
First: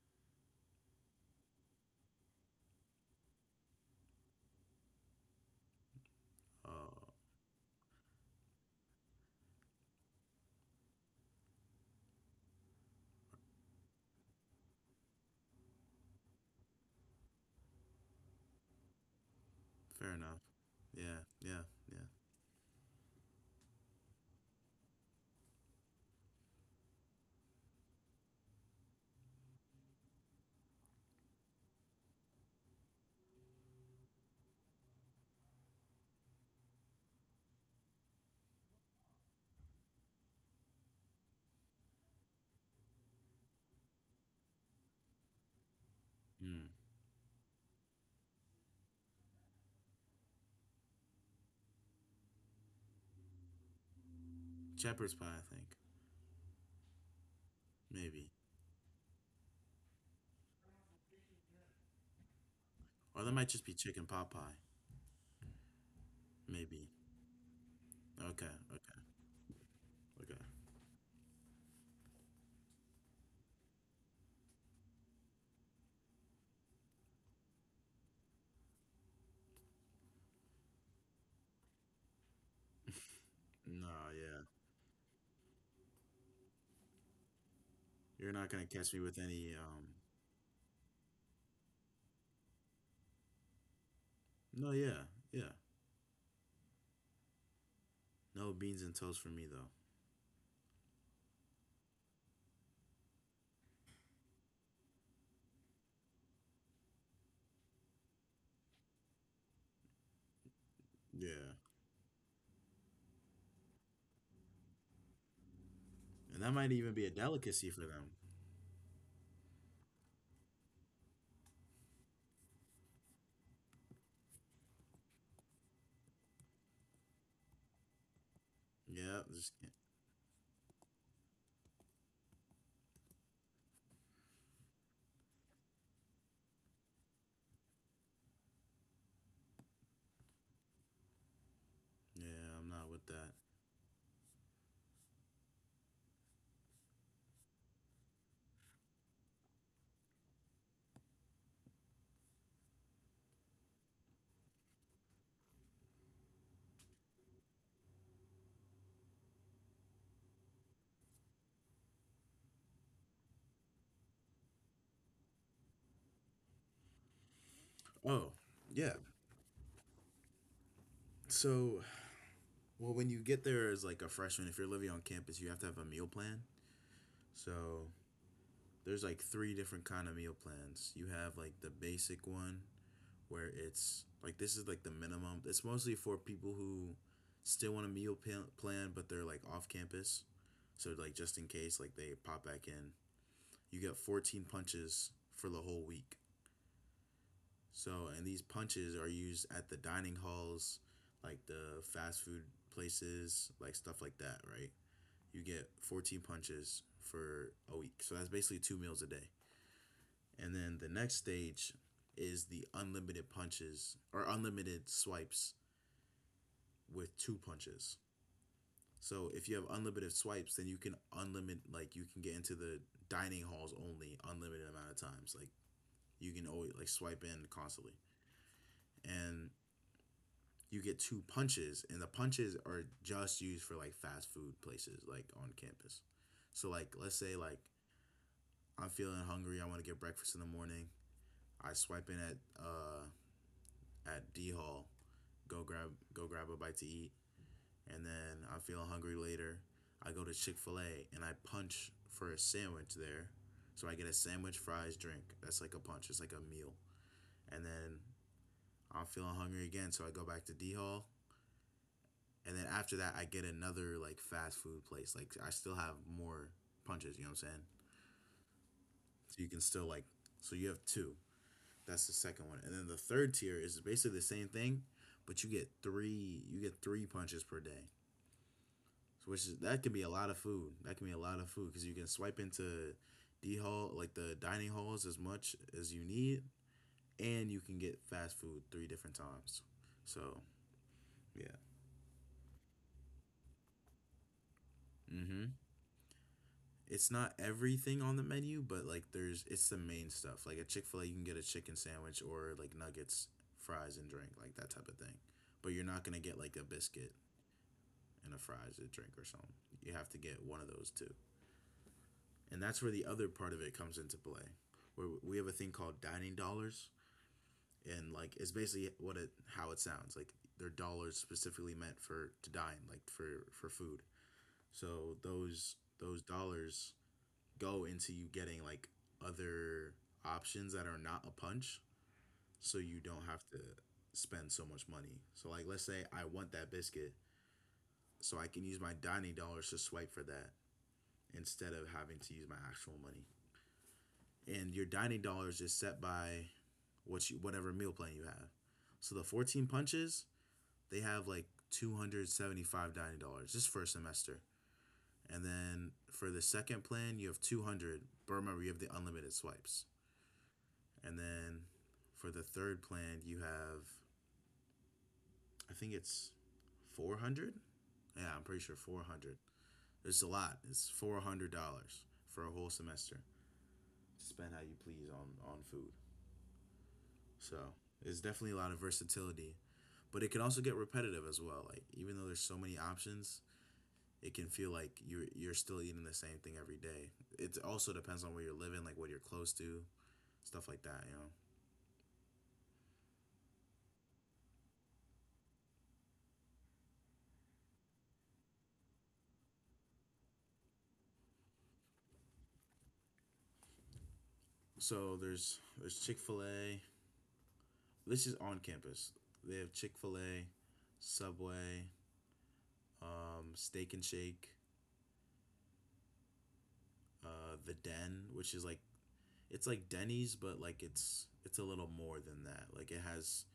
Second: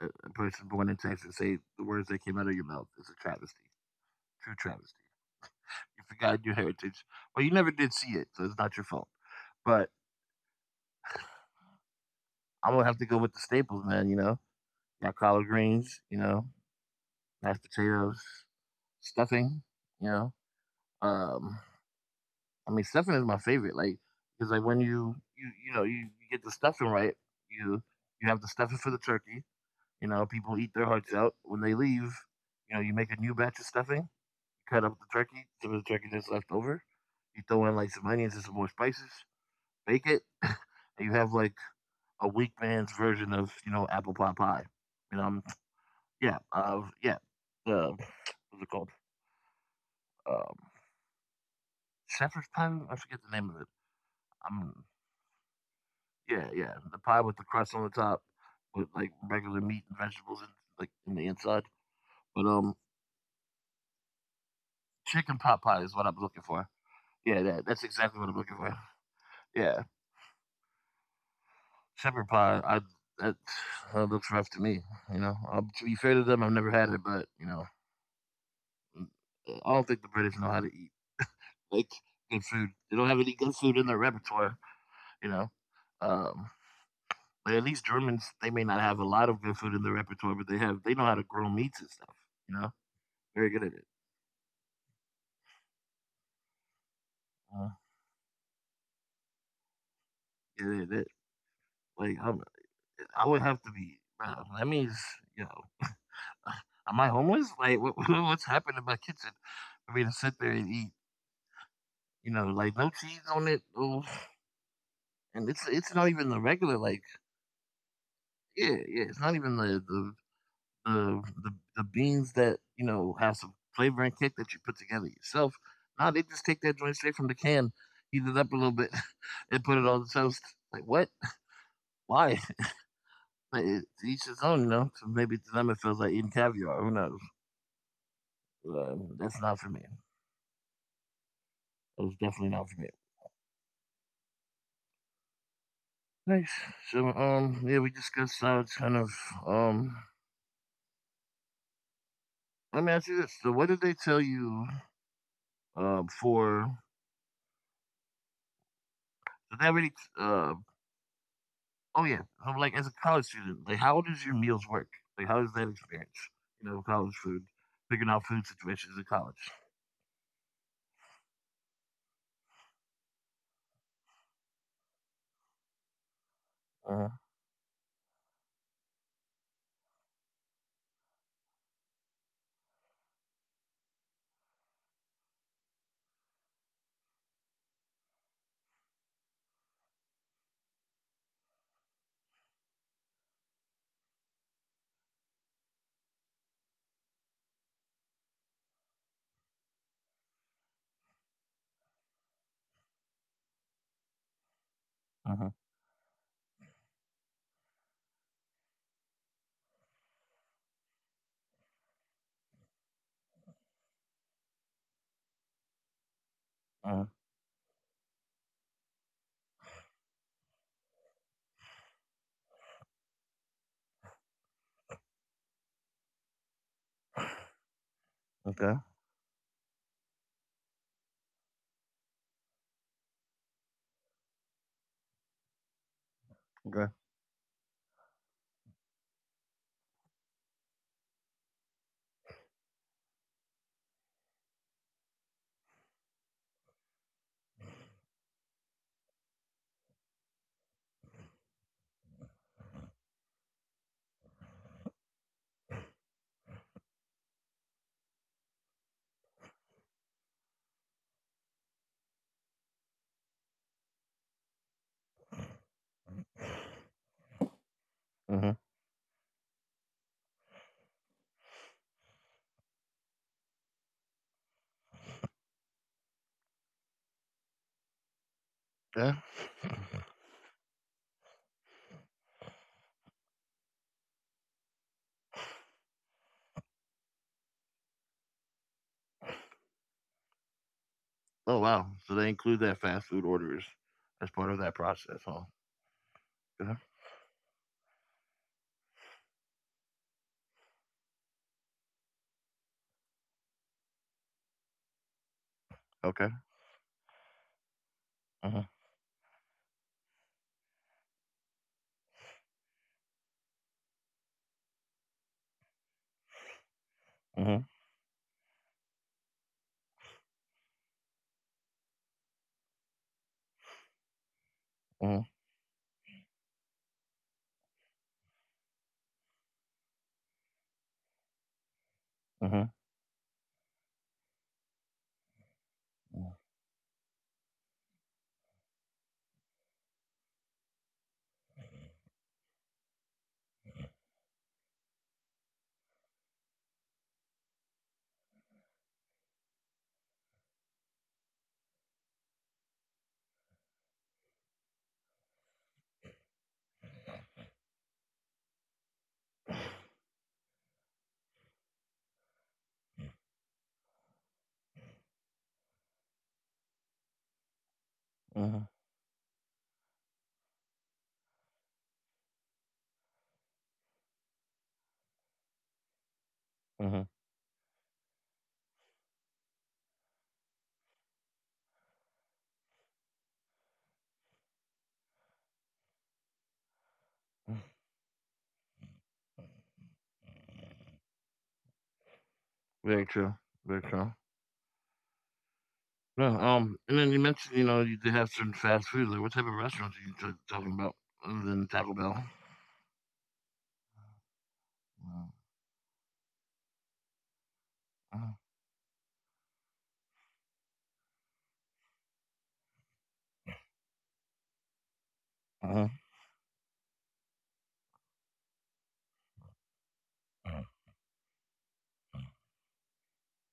Speaker 1: A person born in Texas say the words that came out of your mouth is a travesty, true travesty. You forgot your heritage,
Speaker 2: Uh,
Speaker 1: but you never did see it, so it's not your fault. But I'm gonna have to go with the staples, man. You know, got collard greens, you know, mashed potatoes, stuffing. You
Speaker 2: fair
Speaker 1: know,
Speaker 2: enough. Yeah,
Speaker 1: um,
Speaker 2: yeah, yeah.
Speaker 1: I mean, stuffing is my favorite. Like, because like when you get the stuffing right, you you have the stuffing for the turkey. You know, people eat their hearts out when they leave. You know, you make a new batch of stuffing cut up the turkey, if it's turkey that's left over. You throw in like some onions and some more spices, bake it, and you have like a weak man's version of you know apple pie. You know, yeah,
Speaker 2: Mm.
Speaker 1: uh, yeah, what's it called? Um, shepherd's pie. I forget the name of it. Um,
Speaker 2: Shepherd's pie, I think.
Speaker 1: yeah, yeah, the pie with the crust on the top,
Speaker 2: Maybe.
Speaker 1: with like regular meat and vegetables and like in the inside. But
Speaker 2: Or that might just be chicken pot pie.
Speaker 1: chicken pot pie is what I'm looking for.
Speaker 2: Maybe.
Speaker 1: Yeah, that's exactly what I'm
Speaker 2: Okay,
Speaker 1: looking for.
Speaker 2: okay,
Speaker 1: Yeah.
Speaker 2: okay.
Speaker 1: Shepherd pie, I that, that looks rough to me. You know, to be fair to them, I've never had it, but you know, mm, I don't think the British know how to eat like good food. They don't have any good food in their
Speaker 2: No, yeah.
Speaker 1: repertoire. You know, um, but at least Germans,
Speaker 2: You're not
Speaker 1: they
Speaker 2: gonna
Speaker 1: may not
Speaker 2: catch me
Speaker 1: have a
Speaker 2: with
Speaker 1: lot of
Speaker 2: any,
Speaker 1: good food in their repertoire, but they know how to grill meats and stuff. You know, very good at it.
Speaker 2: no, yeah, yeah.
Speaker 1: Uh,
Speaker 2: No beans and toast for me, though.
Speaker 1: good at it. Like I'm, I would have to be. That means you know, [SIGHS] am I homeless? Like what, [LAUGHS] what's happened in my kitchen for me to sit there and eat?
Speaker 2: Yeah.
Speaker 1: You know, like no cheese on it, oof. And it's not even
Speaker 2: And
Speaker 1: the
Speaker 2: that might
Speaker 1: regular
Speaker 2: even be a
Speaker 1: like
Speaker 2: delicacy for them.
Speaker 1: yeah yeah it's not even the the, the beans that you know have some flavor and kick that you put together yourself. Nah, they just take that joint straight from the can, heat it up a little bit,
Speaker 2: Yeah, just
Speaker 1: [LAUGHS] and put it on the toast. Like what? Why? [LAUGHS] But it- to each his own, you know. So maybe to them it feels like eating caviar. Who knows? That's not for me. That was
Speaker 2: yeah,
Speaker 1: definitely
Speaker 2: I'm
Speaker 1: not
Speaker 2: not
Speaker 1: for me.
Speaker 2: with that.
Speaker 1: Nice. So yeah, we discussed how it's kind of um let me ask you this. So what did they tell you for did they already uh oh yeah. I'm like as a college student, like how does your meals work? Like how does that experience? You know, college food, figuring
Speaker 2: Oh,
Speaker 1: out food
Speaker 2: yeah.
Speaker 1: situations in college.
Speaker 2: So, well, when you get there as like a freshman, if you're living on campus, you have to have a meal plan.
Speaker 1: Uh-huh.
Speaker 2: So there's like three different kind of meal plans. You have like the basic one where it's like this is like the minimum. It's mostly for people who still want a plan, but they're like off campus. So like just in case like they pop back in, you get 14 punches for the whole week. So, and these punches are used at the dining halls, like the fast food places, like stuff like that, right? You get
Speaker 1: Uh-huh.
Speaker 2: 14 punches for a week. So that's basically two meals a day. And then the next stage is the unlimited punches or unlimited swipes with
Speaker 1: Uh-huh.
Speaker 2: two punches. So if you have unlimited swipes, then you can unlimited like you can get into the dining halls only unlimited amount of times. Like you can always like swipe in constantly.
Speaker 1: Okay.
Speaker 2: And you get two punches, and the punches are just used for like fast food places like on campus. So like let's
Speaker 1: Okay.
Speaker 2: say like I'm feeling hungry, I want to get breakfast in the morning. I swipe in at D Hall, go grab a bite to eat, and then I'm feeling hungry later. I go to Chick Fil A and I punch for a sandwich there, so I get a sandwich, fries, drink. That's like a punch. It's like a meal, and then I'm feeling hungry again, so I go back to D Hall. And then after that I get another like fast food place. Like I still have more punches, you know what I'm saying?
Speaker 1: Uh-huh.
Speaker 2: So you can still like you have two. That's the second one. And then the third tier is basically the same thing, but you get three punches per day.
Speaker 1: Yeah.
Speaker 2: So which is that can be a lot of food. That can be a lot of food cuz you can swipe into D hall like the dining halls as much as you need and you can get fast food three different times. So, yeah.
Speaker 1: Oh wow. So they include that fast food orders as part of that process,
Speaker 2: Mm-hmm.
Speaker 1: huh? Yeah.
Speaker 2: It's not everything on the menu, but like there's it's the main stuff. Like at Chick Fil A, you can get a chicken sandwich or like nuggets, fries, and drink, like that type of thing. But you're not gonna get
Speaker 1: Okay.
Speaker 2: like a biscuit and a
Speaker 1: Uh-huh.
Speaker 2: fries, a drink, or something. You have to get one of those two, and that's where the other part of it comes into play. Where we have a thing called dining dollars,
Speaker 1: Uh-huh.
Speaker 2: and like it's basically what it how it sounds. Like they're dollars specifically meant for to dine, like for food. So
Speaker 1: Uh-huh.
Speaker 2: those dollars go into you getting like other options that are not a punch
Speaker 1: Uh-huh.
Speaker 2: so you don't have to spend so much money. So like let's say I want that biscuit so I can use my dining dollars to swipe for that instead of having to use my actual money. And your dining dollars is set by whatever meal plan you have. So the 14 punches, they have like 275 dining dollars just for a semester. And then for the second plan, you have 200, but remember you have the unlimited swipes. And then for the third plan, you have, I think it's 400. Yeah,
Speaker 1: Uh-huh.
Speaker 2: I'm pretty sure 400. It's a lot. It's $400 for a whole semester to spend how you please on food.
Speaker 1: Uh-huh.
Speaker 2: So it's definitely a lot of versatility. But it can also get repetitive as well. Like, even though there's so many options, it can feel like you're still eating the same thing every day. It also depends on where you're living, like what you're close to, stuff like that, you know?
Speaker 1: Very true. Very true. No, and then you mentioned, you know, you did have certain fast food. Like, what type of restaurants are talking about other than Taco Bell?
Speaker 2: So there's Chick Fil A, this
Speaker 1: Uh
Speaker 2: is on campus. They have Chick Fil A, Subway, Steak and Shake,
Speaker 1: huh.
Speaker 2: the Den, which is like it's like Denny's, but like it's a little more than that. Like it has,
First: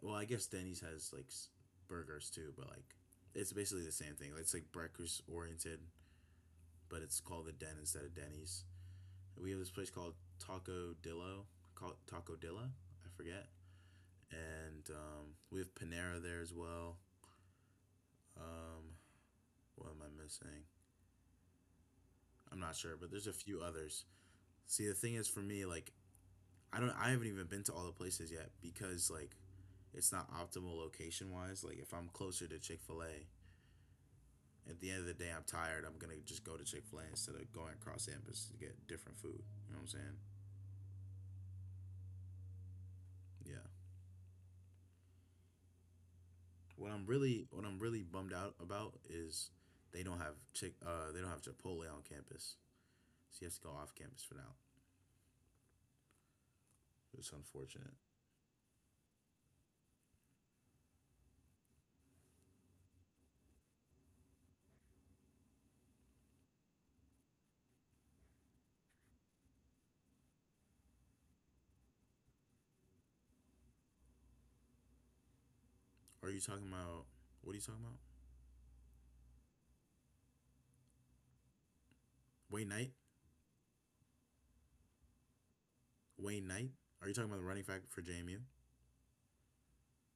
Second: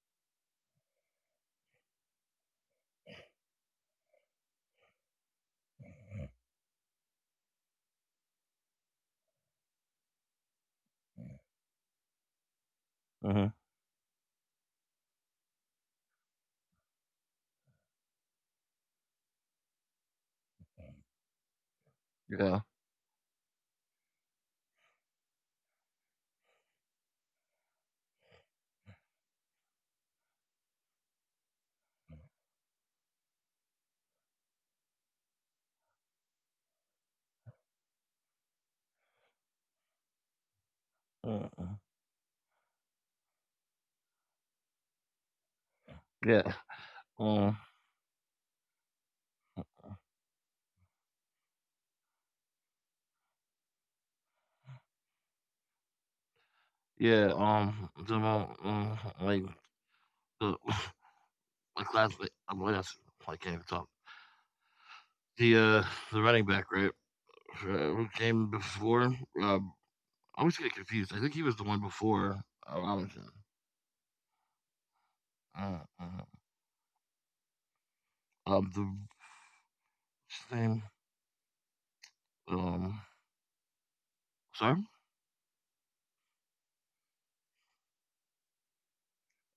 Speaker 2: well, I guess Denny's has like burgers too, but like it's basically the same thing. It's like breakfast oriented, but it's called the Den instead of Denny's. We have this place called Taco Dilla, I
Speaker 1: Uh
Speaker 2: forget,
Speaker 1: huh.
Speaker 2: and we have Panera there as well. Um, what am I missing? I'm
Speaker 1: Yeah.
Speaker 2: not sure, but there's a few others. See, the thing is for me, like I haven't even been to all the places yet because like it's not optimal location wise. Like if I'm closer to Chick Fil A, at the end of the day, I'm tired. I'm gonna just go to Chick Fil A instead of going across campus to get different food. You know what I'm saying?
Speaker 1: Uh
Speaker 2: Yeah.
Speaker 1: Yeah. Um.
Speaker 2: What I'm really bummed out about is they don't have Chipotle on campus. So you have to go off campus for now.
Speaker 1: Yeah.
Speaker 2: It's unfortunate.
Speaker 1: The mo- like the [LAUGHS] my classmate. I'm like, that's- I can't even talk. The uh the running back, right? Who came before? I always get confused. I think he was the one before Robinson. Uh,
Speaker 2: Are
Speaker 1: uh,
Speaker 2: you talking about? What are you talking about?
Speaker 1: the what's his name.
Speaker 2: Wait night?
Speaker 1: Um, sorry.
Speaker 2: Wayne Knight. Are you talking about the running back for JMU?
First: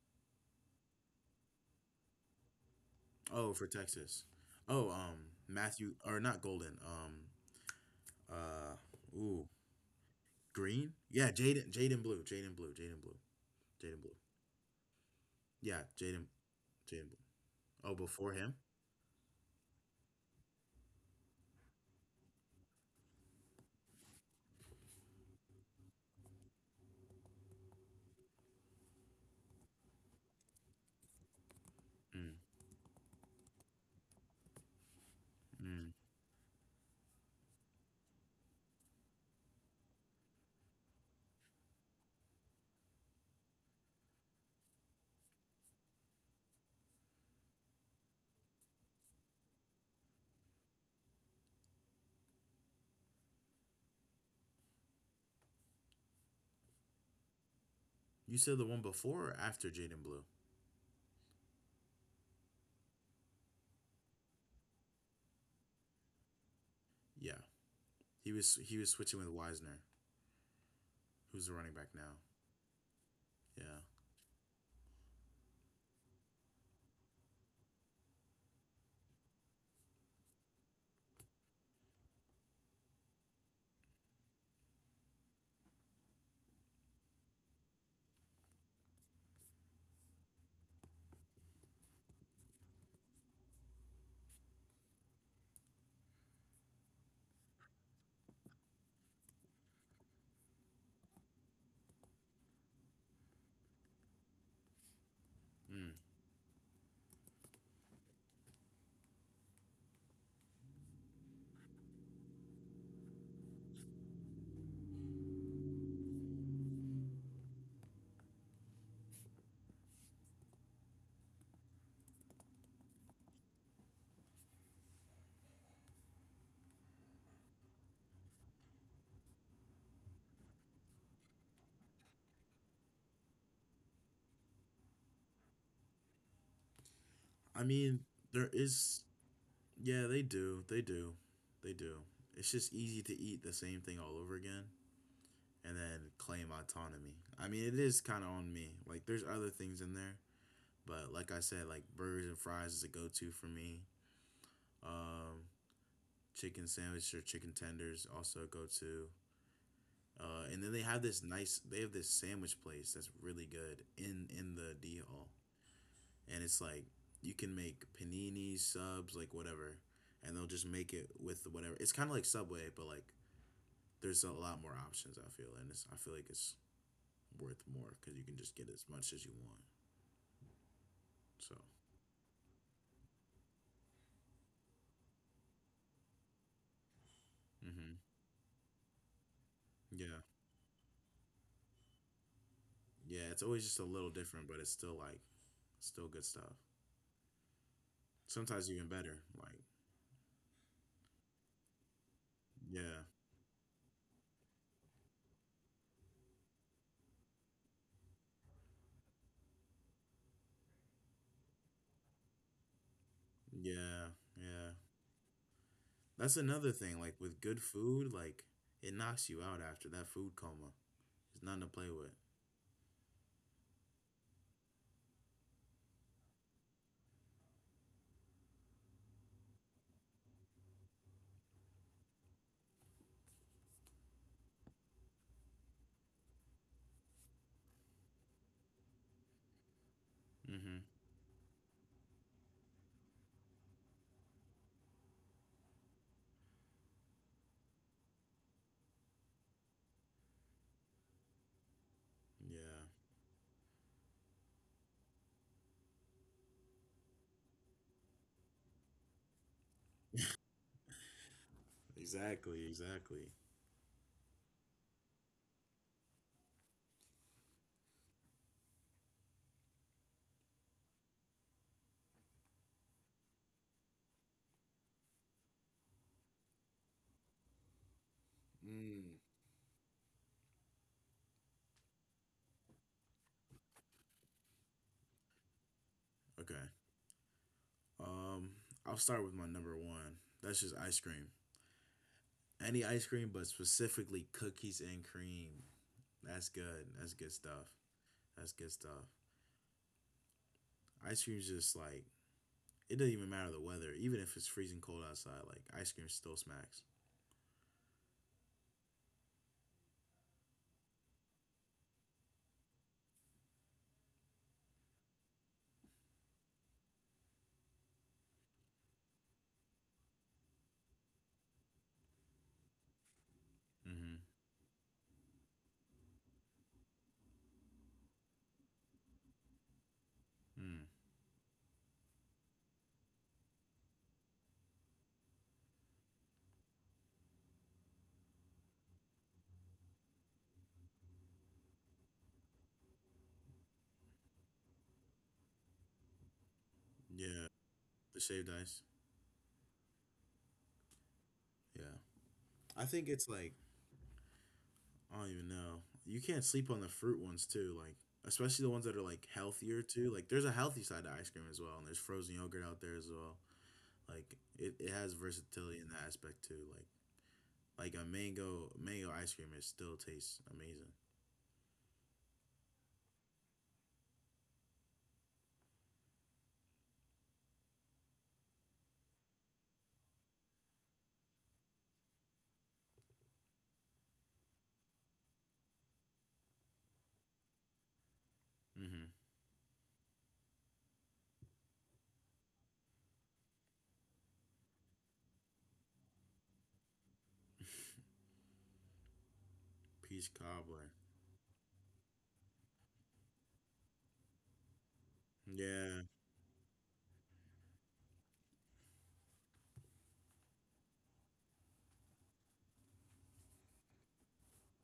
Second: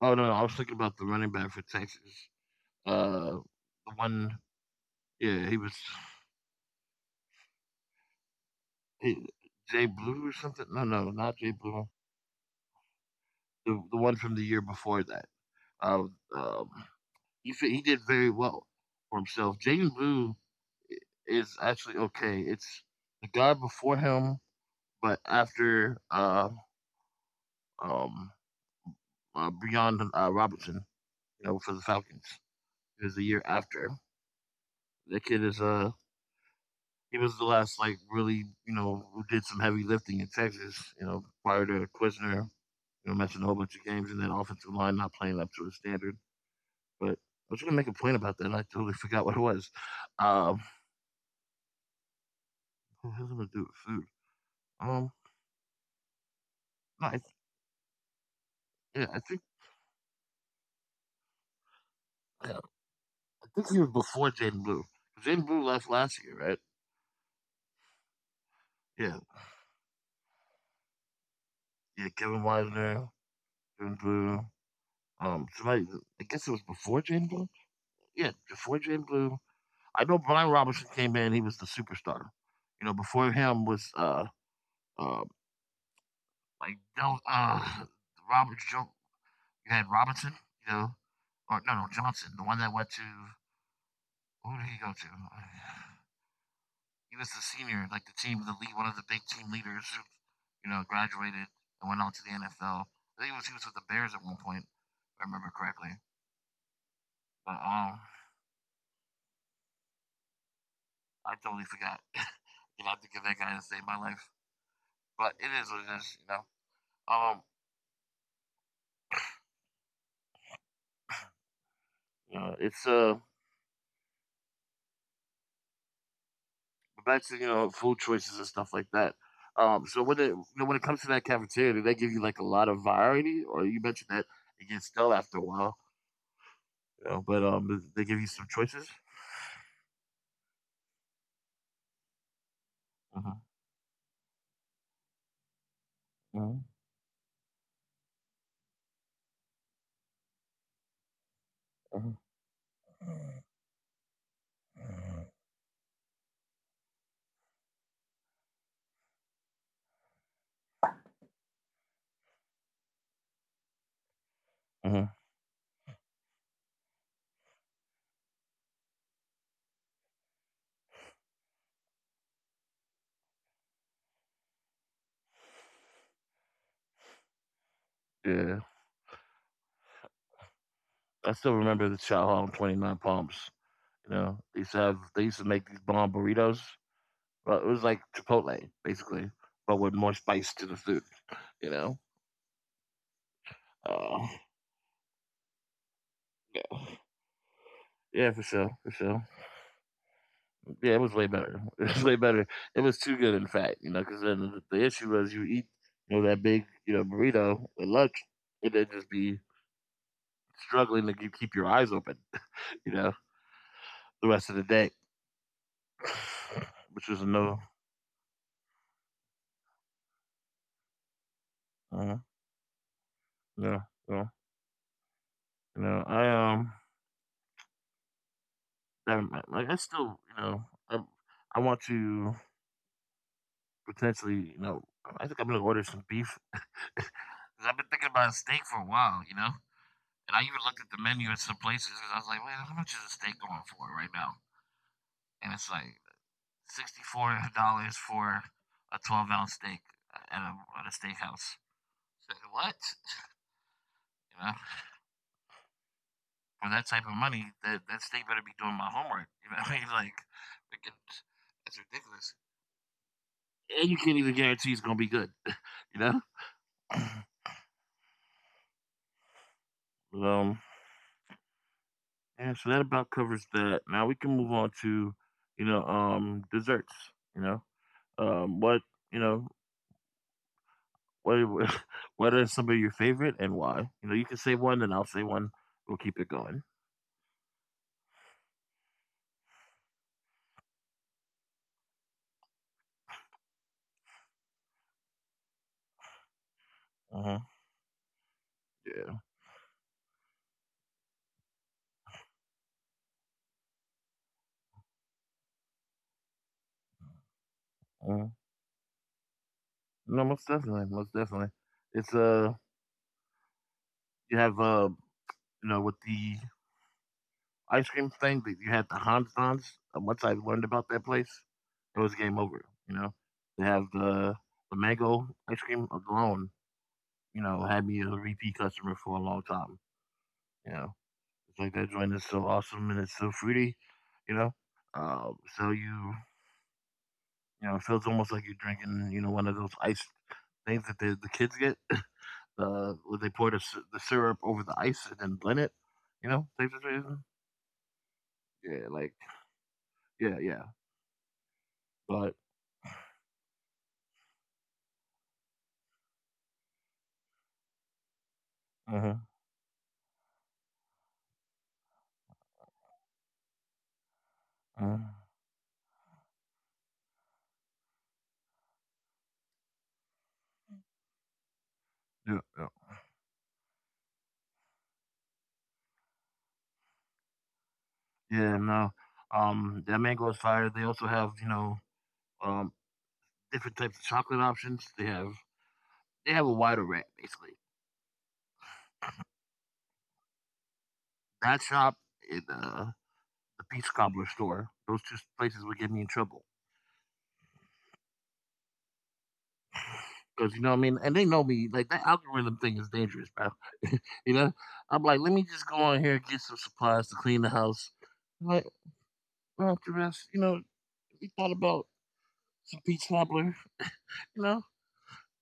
Speaker 1: Oh, no, no, I was thinking about the running back for Texas. Uh,
Speaker 2: Oh, for
Speaker 1: the
Speaker 2: Texas.
Speaker 1: one,
Speaker 2: Oh,
Speaker 1: yeah,
Speaker 2: Matthew or not Golden.
Speaker 1: he,
Speaker 2: Uh,
Speaker 1: Jay
Speaker 2: ooh,
Speaker 1: Blue or something. No, no, not
Speaker 2: Green.
Speaker 1: Jay
Speaker 2: Yeah,
Speaker 1: Blue.
Speaker 2: Jaden Blue,
Speaker 1: The one from the
Speaker 2: Jaden
Speaker 1: year
Speaker 2: Blue.
Speaker 1: before that. Uh,
Speaker 2: Yeah,
Speaker 1: um,
Speaker 2: Jaden
Speaker 1: he did very
Speaker 2: Blue. Oh,
Speaker 1: well
Speaker 2: before him.
Speaker 1: for himself. Jay Blue is actually okay. It's the guy before him, but after um Breon Robertson, you know, for the Falcons,
Speaker 2: Mm,
Speaker 1: is the year after. The kid is
Speaker 2: mm.
Speaker 1: He was the last, like, really, you know, who did some heavy lifting in Texas, you know, prior to Quizner, you know, mentioned a whole bunch of games and that offensive line not playing up to his standard. But I was going to make a point about that, and I totally [LAUGHS] forgot what it was. Um, what was I going to do with food? Um, no, I,
Speaker 2: You
Speaker 1: yeah,
Speaker 2: said the one before or after Jaden Blue?
Speaker 1: yeah, I think he was before Jaden Blue. Jaden Blue left last year, right?
Speaker 2: Yeah, he was
Speaker 1: Yeah,
Speaker 2: he was switching with Wisner, who's the
Speaker 1: yeah,
Speaker 2: running back
Speaker 1: Kevin
Speaker 2: now.
Speaker 1: Widener, Jaden
Speaker 2: Yeah.
Speaker 1: Blue. Somebody, I guess it was before Jaden Blue. Yeah, before Jaden Blue, I know Brian Robinson came in, he was the superstar. You know, before him was uh like Del Robert jo- you had Robinson, you know, or no no Johnson, the one that went to who did he go to? He was the senior, like the lead one of the big team leaders who, you know, graduated and went on to the NFL. I think it was he was with the Bears at one point, if I remember correctly.
Speaker 2: Mm.
Speaker 1: But I totally forgot. [LAUGHS] you know, I have to give that guy to save my life. But it is what it is, you know. Um it's but that's, you know, food choices and stuff like that. So when it comes to that cafeteria, do they give you like a lot of variety, or you mentioned that it gets dull after a while, you know? But
Speaker 2: I
Speaker 1: they give you
Speaker 2: mean,
Speaker 1: some
Speaker 2: there
Speaker 1: choices.
Speaker 2: is. Yeah, they do. They do. They do. It's just
Speaker 1: Uh-huh.
Speaker 2: easy to eat the same thing all over again, and then
Speaker 1: Uh-huh.
Speaker 2: claim autonomy. I mean, it is kind of on me. Like, there's other things in there, but like I said,
Speaker 1: Uh-huh.
Speaker 2: like burgers and fries is a go to for me. Um, Chicken sandwich or chicken tenders also a go to. And then they have this nice. They have this sandwich place that's really good in
Speaker 1: Uh-huh.
Speaker 2: the D hall, and it's like you can make paninis, subs, like whatever, and they'll just make it with whatever. It's kind of like Subway, but like there's a lot more options. I feel, and it's I feel like it's worth more
Speaker 1: Yeah,
Speaker 2: because you can just get as much as you want.
Speaker 1: I still remember the
Speaker 2: So,
Speaker 1: Chow Hall on 29 Palms. You know, they used to have they used to make these bomb burritos, but it was like
Speaker 2: hmm,
Speaker 1: Chipotle basically, but with more spice to
Speaker 2: yeah,
Speaker 1: the food. You know.
Speaker 2: yeah, it's always
Speaker 1: Uh,
Speaker 2: just a little different, but it's still good stuff.
Speaker 1: yeah, for sure, for
Speaker 2: Sometimes
Speaker 1: sure.
Speaker 2: even better. Like,
Speaker 1: Yeah, it was way better. [LAUGHS] It was way better. It was too good, in
Speaker 2: yeah,
Speaker 1: fact, you know, because then the issue was you eat, you know, that big, you know, burrito at lunch, and then just be struggling to keep your eyes open, [LAUGHS] you know, the rest
Speaker 2: yeah,
Speaker 1: of the day,
Speaker 2: yeah. That's
Speaker 1: [SIGHS] which
Speaker 2: another
Speaker 1: was a
Speaker 2: thing.
Speaker 1: no,
Speaker 2: Like with good food, like it knocks you out after that food coma. There's nothing to
Speaker 1: uh,
Speaker 2: play with.
Speaker 1: no, no, you know, I um, I still, you know, I, I want to potentially, you know, I think I'm gonna order some beef. [LAUGHS] 'Cause I've been thinking about a steak for a while, you know. And I even looked at the
Speaker 2: Hmm.
Speaker 1: menu at some places, and I was like, "Wait, how much is a steak going for right now?" And it's like $64 for a 12-ounce steak at a, at a steakhouse. It's like, what?
Speaker 2: Yeah,
Speaker 1: You know, for that type of money, that that steak better be doing my homework. [LAUGHS] You know what I mean? Like, that's ridiculous.
Speaker 2: exactly, exactly.
Speaker 1: And you can't even guarantee it's gonna be good. [LAUGHS] You know. [CLEARS THROAT] But, yeah. So that about covers that. Now we can move on to, you know, desserts. You know, um, what you know,
Speaker 2: Mm.
Speaker 1: What [LAUGHS] what are some of your favorite and why? You know, you can say one and I'll say one. We'll keep it going.
Speaker 2: Okay. Um, I'll start with my number one. That's just ice cream. Any ice cream, but specifically cookies and cream. That's good.
Speaker 1: Uh-huh.
Speaker 2: That's good stuff. That's good
Speaker 1: Yeah.
Speaker 2: stuff. Ice cream's just like it doesn't even matter the weather. Even if it's freezing cold outside, like ice cream still smacks.
Speaker 1: Uh-huh. No, most definitely. Most definitely. It's you have you know with the ice cream thing that you had the Hans Dons. And once I learned about that place, it was game over. You know, they have the
Speaker 2: Mm-hmm.
Speaker 1: the mango ice cream alone. You know, had me a repeat customer for a long time. You know,
Speaker 2: Mm.
Speaker 1: it's like that joint is so awesome and it's so fruity. You know, uh, so you You know, it feels almost like you're drinking, you know, one of those ice things that the kids get, [LAUGHS] where they pour the syrup over the ice and then blend it. You know, type situation.
Speaker 2: Yeah. The shaved
Speaker 1: Yeah, like
Speaker 2: ice.
Speaker 1: yeah, yeah.
Speaker 2: Yeah.
Speaker 1: But
Speaker 2: I think it's like I don't even know. You can't sleep on the fruit ones too, like especially the
Speaker 1: uh-huh,
Speaker 2: ones that are like healthier too. Like there's a healthy side to ice cream as well, and there's frozen yogurt out there as well. Like
Speaker 1: uh
Speaker 2: it has versatility in that aspect too. Like a mango ice cream, it still tastes amazing.
Speaker 1: yeah, yeah, yeah. No, that mango is fire. They also have, you know, um different types of chocolate options. They have a wider range basically.
Speaker 2: Mm-hmm.
Speaker 1: That shop in the Peach Cobbler store. Those two places would get me in trouble. 'Cause you know what I
Speaker 2: Peach
Speaker 1: mean? And they know
Speaker 2: cobbler.
Speaker 1: me, like that algorithm thing is dangerous, bro. [LAUGHS] You know? I'm like, let me just go on here and get some
Speaker 2: Yeah.
Speaker 1: supplies to clean the house. I'm like, well, after rest, you know, we thought about some peach cobbler, you know?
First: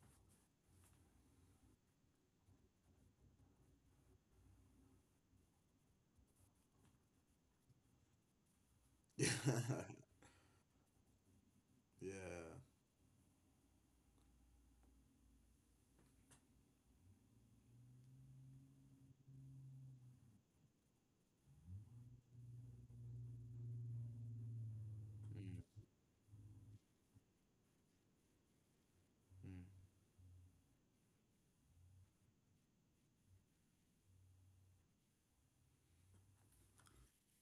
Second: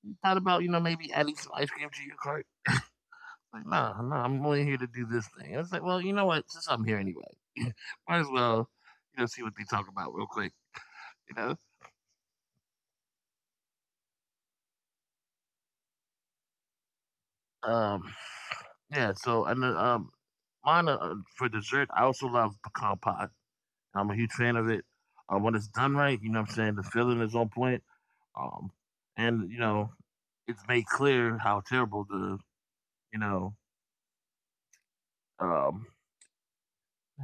Speaker 1: We thought about, you know, maybe adding some ice cream to your cart. Like, nah, nah, I'm only here to do this thing. I was like, well, you know what? Since I'm here anyway, [LAUGHS] might as well,
Speaker 2: [LAUGHS]
Speaker 1: you know,
Speaker 2: Yeah.
Speaker 1: see what they talk about real quick, you know? Um, yeah, so, and then, mine, for dessert, I also love pecan pie. I'm a huge fan of it. When
Speaker 2: Mm,
Speaker 1: it's done right, you know what I'm saying? The feeling is on point. Um, and, you
Speaker 2: mm.
Speaker 1: know, it's made clear how terrible the, you know, um,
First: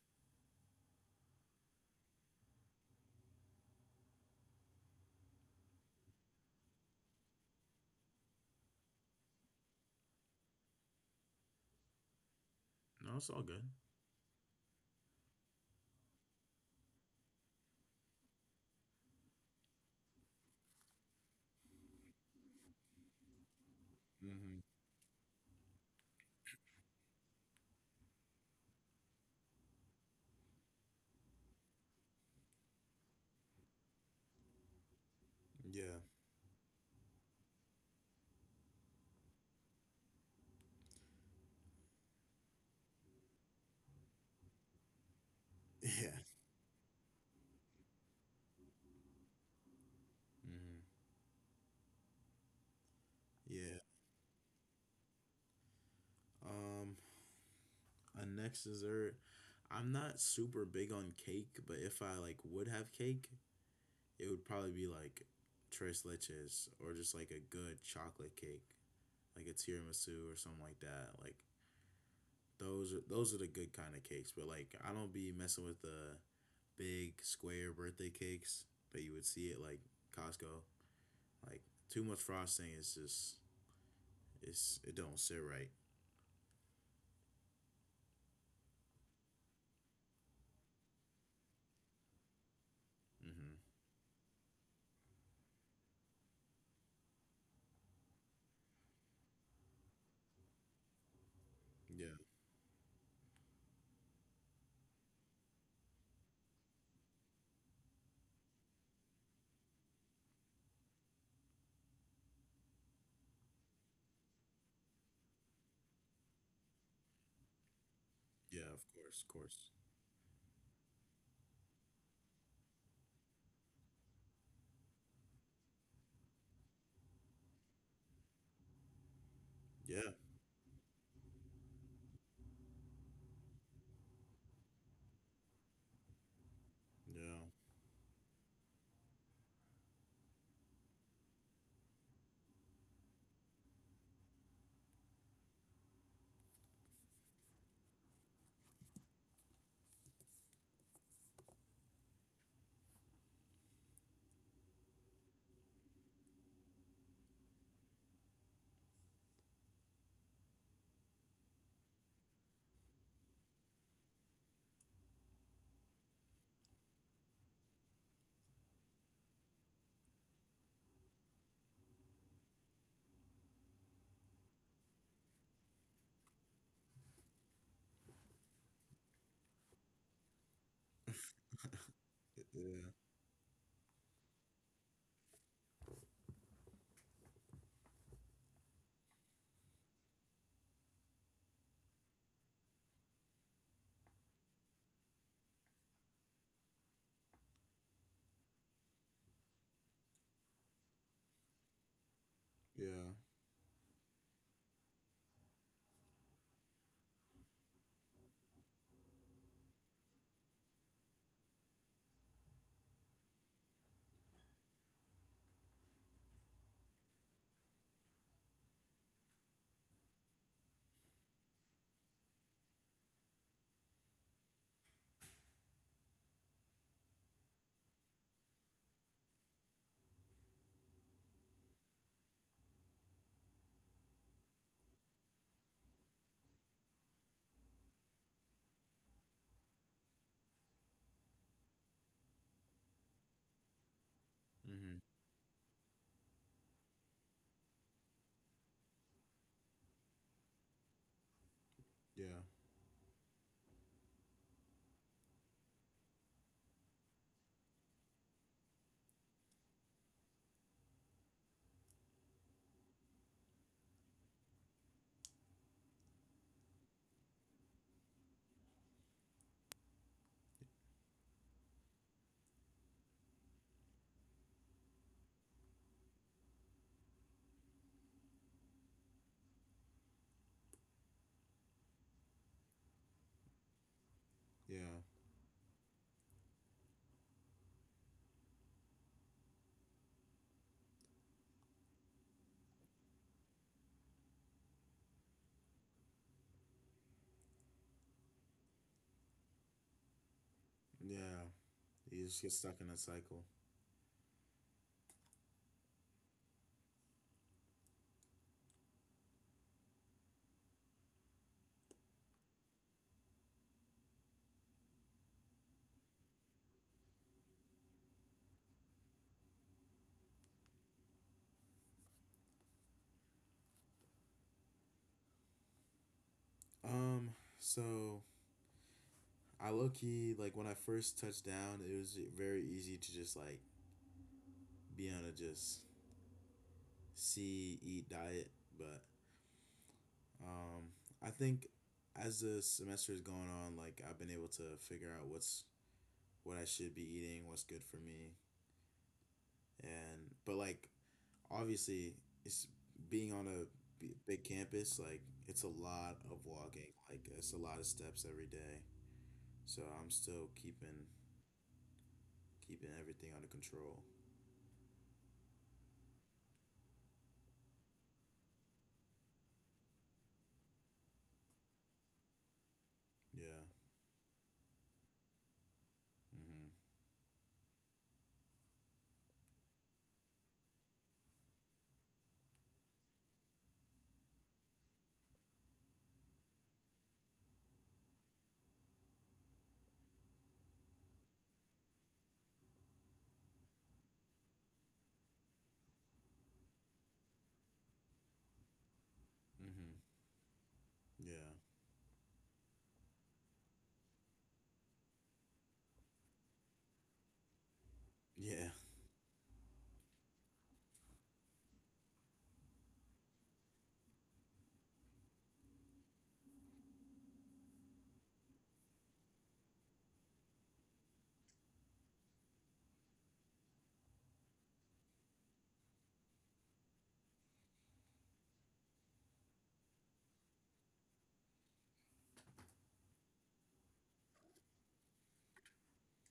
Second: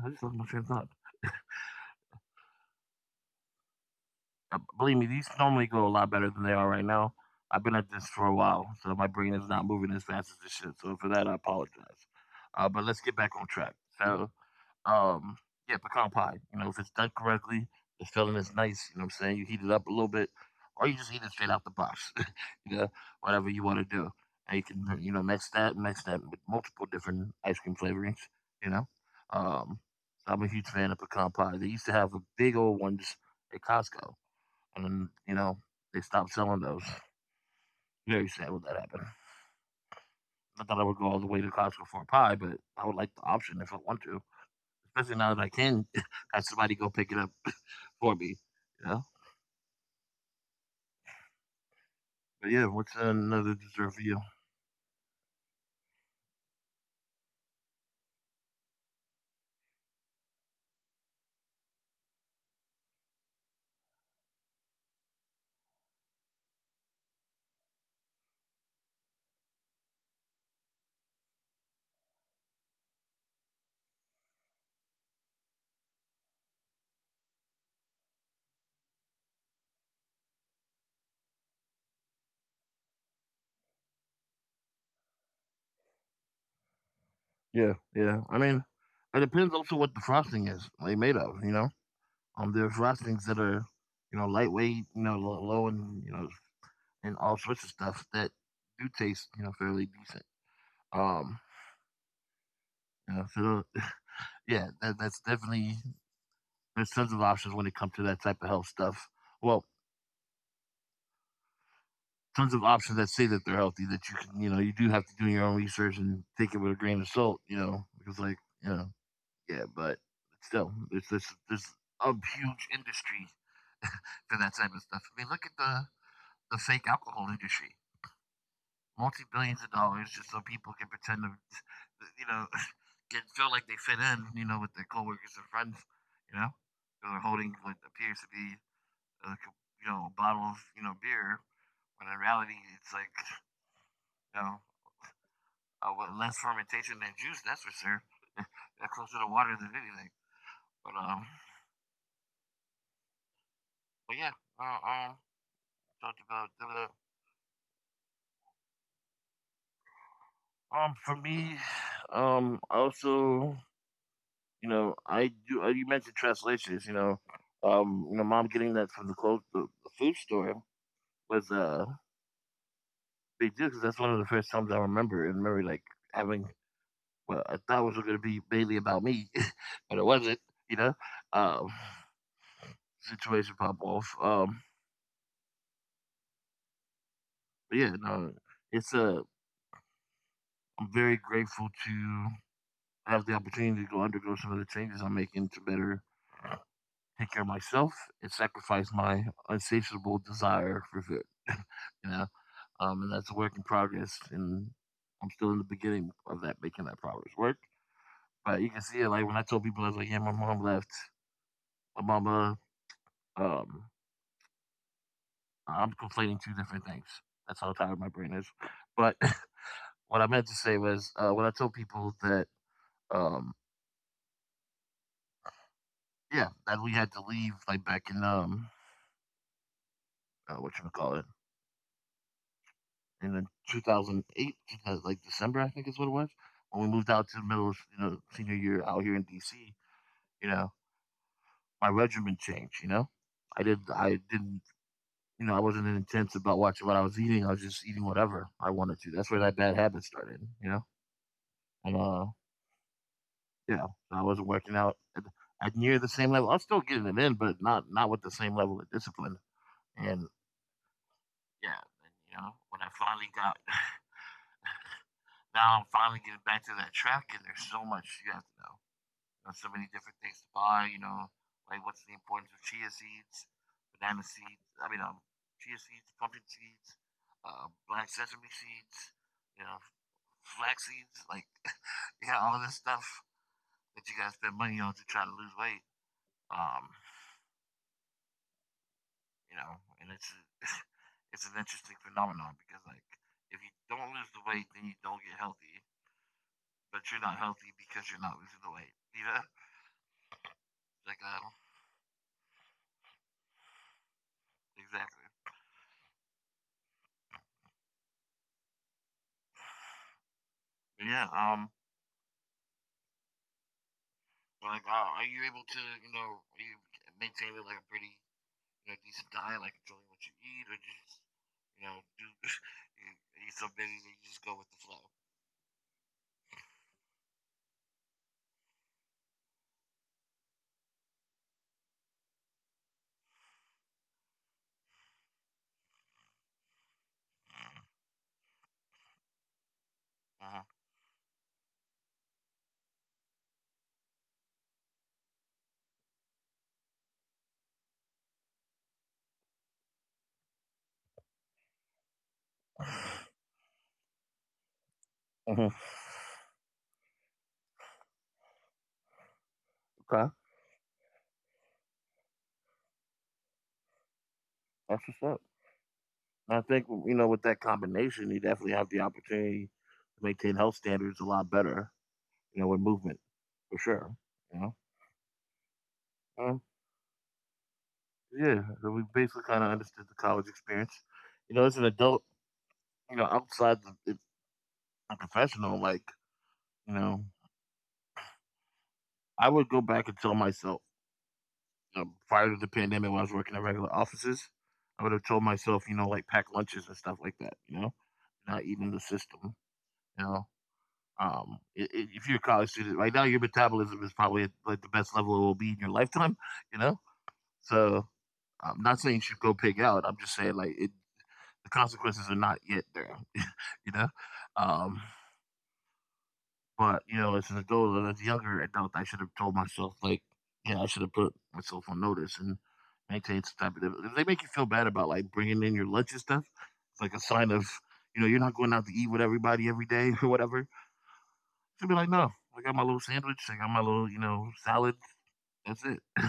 Speaker 1: I just lost my train of thought. Believe me, these normally go a lot better than they are right now. I've been at this for a while, so my brain is not moving as fast as it should. So for that, I apologize. But let's
Speaker 2: No,
Speaker 1: get
Speaker 2: it's
Speaker 1: back
Speaker 2: all
Speaker 1: on
Speaker 2: good.
Speaker 1: track. So Um, yeah, pecan pie. You know, if it's done correctly, the filling is nice. You know what I'm saying? You heat it up a little bit, or you just eat it straight out the box. [LAUGHS] You know, whatever you want to do. And you
Speaker 2: Hmm.
Speaker 1: can, you know, mix that with multiple different ice cream flavorings. You know, um, so I'm a huge fan of pecan pie. They used to have the big old ones at Costco, and then, you know, they
Speaker 2: Yeah.
Speaker 1: stopped selling those. Very sad when that happened. I thought I would go all the way to Costco for a pie, but I would like the option if I want to, especially now that I can
Speaker 2: [LAUGHS]
Speaker 1: [LAUGHS]
Speaker 2: Yeah.
Speaker 1: have somebody go pick it up for me, you know?
Speaker 2: Hmm.
Speaker 1: But yeah, what's another dessert for
Speaker 2: Yeah.
Speaker 1: you?
Speaker 2: Um, a next dessert. I'm not super big on cake, but if I like would have cake, it would probably be like tres leches or just like a good chocolate cake, like a tiramisu or something like that. Like those are the good kind of cakes. But like I don't be messing with the big square birthday cakes that you would see at like Costco. Like too much frosting is just it don't sit right.
Speaker 1: Yeah, yeah. I mean, it depends also what the frosting is like made of, you know? There are frostings that
Speaker 2: Hmm.
Speaker 1: are, you know, lightweight, you know, low, and, you know, and all sorts of stuff that do taste, you know, fairly decent. Um,
Speaker 2: Yeah,
Speaker 1: you know, so tho- [LAUGHS] yeah, that's definitely, there's tons of options when it comes to that type of health stuff. Well, tons of options that say that they're healthy, that you can, you know, you do have to do your own research and take it with a grain of salt, you know, because you
Speaker 2: yeah,
Speaker 1: know,
Speaker 2: of course, of
Speaker 1: yeah.
Speaker 2: course.
Speaker 1: But still, there's a huge industry for that type of stuff. I mean, look at the fake alcohol industry, multi billions of dollars
Speaker 2: Yeah,
Speaker 1: just so people can pretend to, you know, [LAUGHS] can feel like they fit in, you know, with their coworkers and friends, you know. So they're holding
Speaker 2: yeah,
Speaker 1: what appears to be a, you know, a bottle of, you know, beer, when in reality it's like, you know, with less fermentation than juice. That's for sure. They're closer to water than anything. But um, but yeah, talked about the for me, also, you know, I do. You mentioned translations. You know, mom getting that from the clothes, the food store was a big deal because that's one of the first times I remember and remember like having, well, I thought it was going to be mainly about me, [LAUGHS] but it wasn't. You know, um,
Speaker 2: yeah,
Speaker 1: situation pop off. But yeah, no, it's a. I'm very grateful to have the opportunity to go undergo some of the changes I'm making to better take care of myself and sacrifice my insatiable desire for food. [LAUGHS] You know, and
Speaker 2: yeah.
Speaker 1: that's a work in progress, and I'm still in the beginning of that making that progress work. But you can see it, like when I told people, I was like, "Yeah, my mom left. My mama." Um, I'm conflating two different things. That's how tired my brain is. But [LAUGHS] what I meant to say was, when I told people that, um, yeah, that we had to leave, like back in what you would call it, and then 2008, like December, I think is what it was, when we moved out to the middle of, you know, senior year out here in D.C. You know, my regimen changed. You know, I didn't,
Speaker 2: Hmm.
Speaker 1: you know, I wasn't intense about watching what I was eating. I was just eating whatever I wanted to. That's where that bad habit started. You know, and
Speaker 2: Yeah,
Speaker 1: yeah, so I wasn't working out at near the same level. I was still getting it in, but not with the same level of discipline. And yeah, and, you know, when I finally got [SIGHS] [LAUGHS] now I'm finally getting back to that track, and there's so much you have to know. There's so many different things to buy. You know, like what's the importance of chia seeds, banana seeds. I mean, chia seeds, pumpkin seeds, black sesame seeds. You know, flax seeds. Like, [LAUGHS] yeah, all of this stuff that you guys spend money on
Speaker 2: yeah,
Speaker 1: to try to lose weight. Um, you know, and it's [LAUGHS] it's an interesting phenomenon because like if you don't lose the weight, then you don't get healthy. But you're not healthy because you're not losing the weight. You know, like
Speaker 2: yeah. You just get stuck in that cycle.
Speaker 1: exactly. But yeah. But like, are you able to, you know, are you maintaining like a pretty, you know, decent diet, like controlling what you eat, or just, you know, do [LAUGHS] you- are you so busy that you just go with the flow?
Speaker 2: So I low key like when I first touched down, it was very easy to just like be on a just see eat diet, but um, I think as the semester is going on, like I've been able to figure out what I should be eating, what's good for me, and but like obviously it's being
Speaker 1: Uh-huh.
Speaker 2: on a big campus like it's a
Speaker 1: Mhm.
Speaker 2: lot of walking like it's a lot of steps every day, so I'm
Speaker 1: Okay,
Speaker 2: still keeping everything under control.
Speaker 1: that's what's up. I think, you know, with that combination, you definitely have the opportunity to maintain health standards a lot better. You know, with movement
Speaker 2: Yeah.
Speaker 1: for sure. You know, um,
Speaker 2: Mm-hmm.
Speaker 1: yeah. So we basically kind of understood the college experience. As an adult, outside it's a professional, like you know, I would go back and tell myself prior to the pandemic when I was working at regular offices, I would have told myself, like pack lunches and stuff like that, not eating the system,
Speaker 2: Mm-hmm.
Speaker 1: you know.
Speaker 2: Yeah,
Speaker 1: I if you're a college student right now, your metabolism is probably at like the best level it will be in your lifetime, you know. So
Speaker 2: yeah,
Speaker 1: I'm not saying you should go pig out. I'm just saying like the consequences are not yet there, [LAUGHS] you know. Um, But, as an adult and as a younger adult, I should have told myself, like, yeah, I should have put myself on notice and maintained some type of. If they make you feel bad about, like, bringing in your lunch and stuff, it's like a sign of, you're not going out to eat with everybody every day [LAUGHS] or whatever. Should be like, no, I got my little sandwich, I got my little, salad. That's it. [LAUGHS]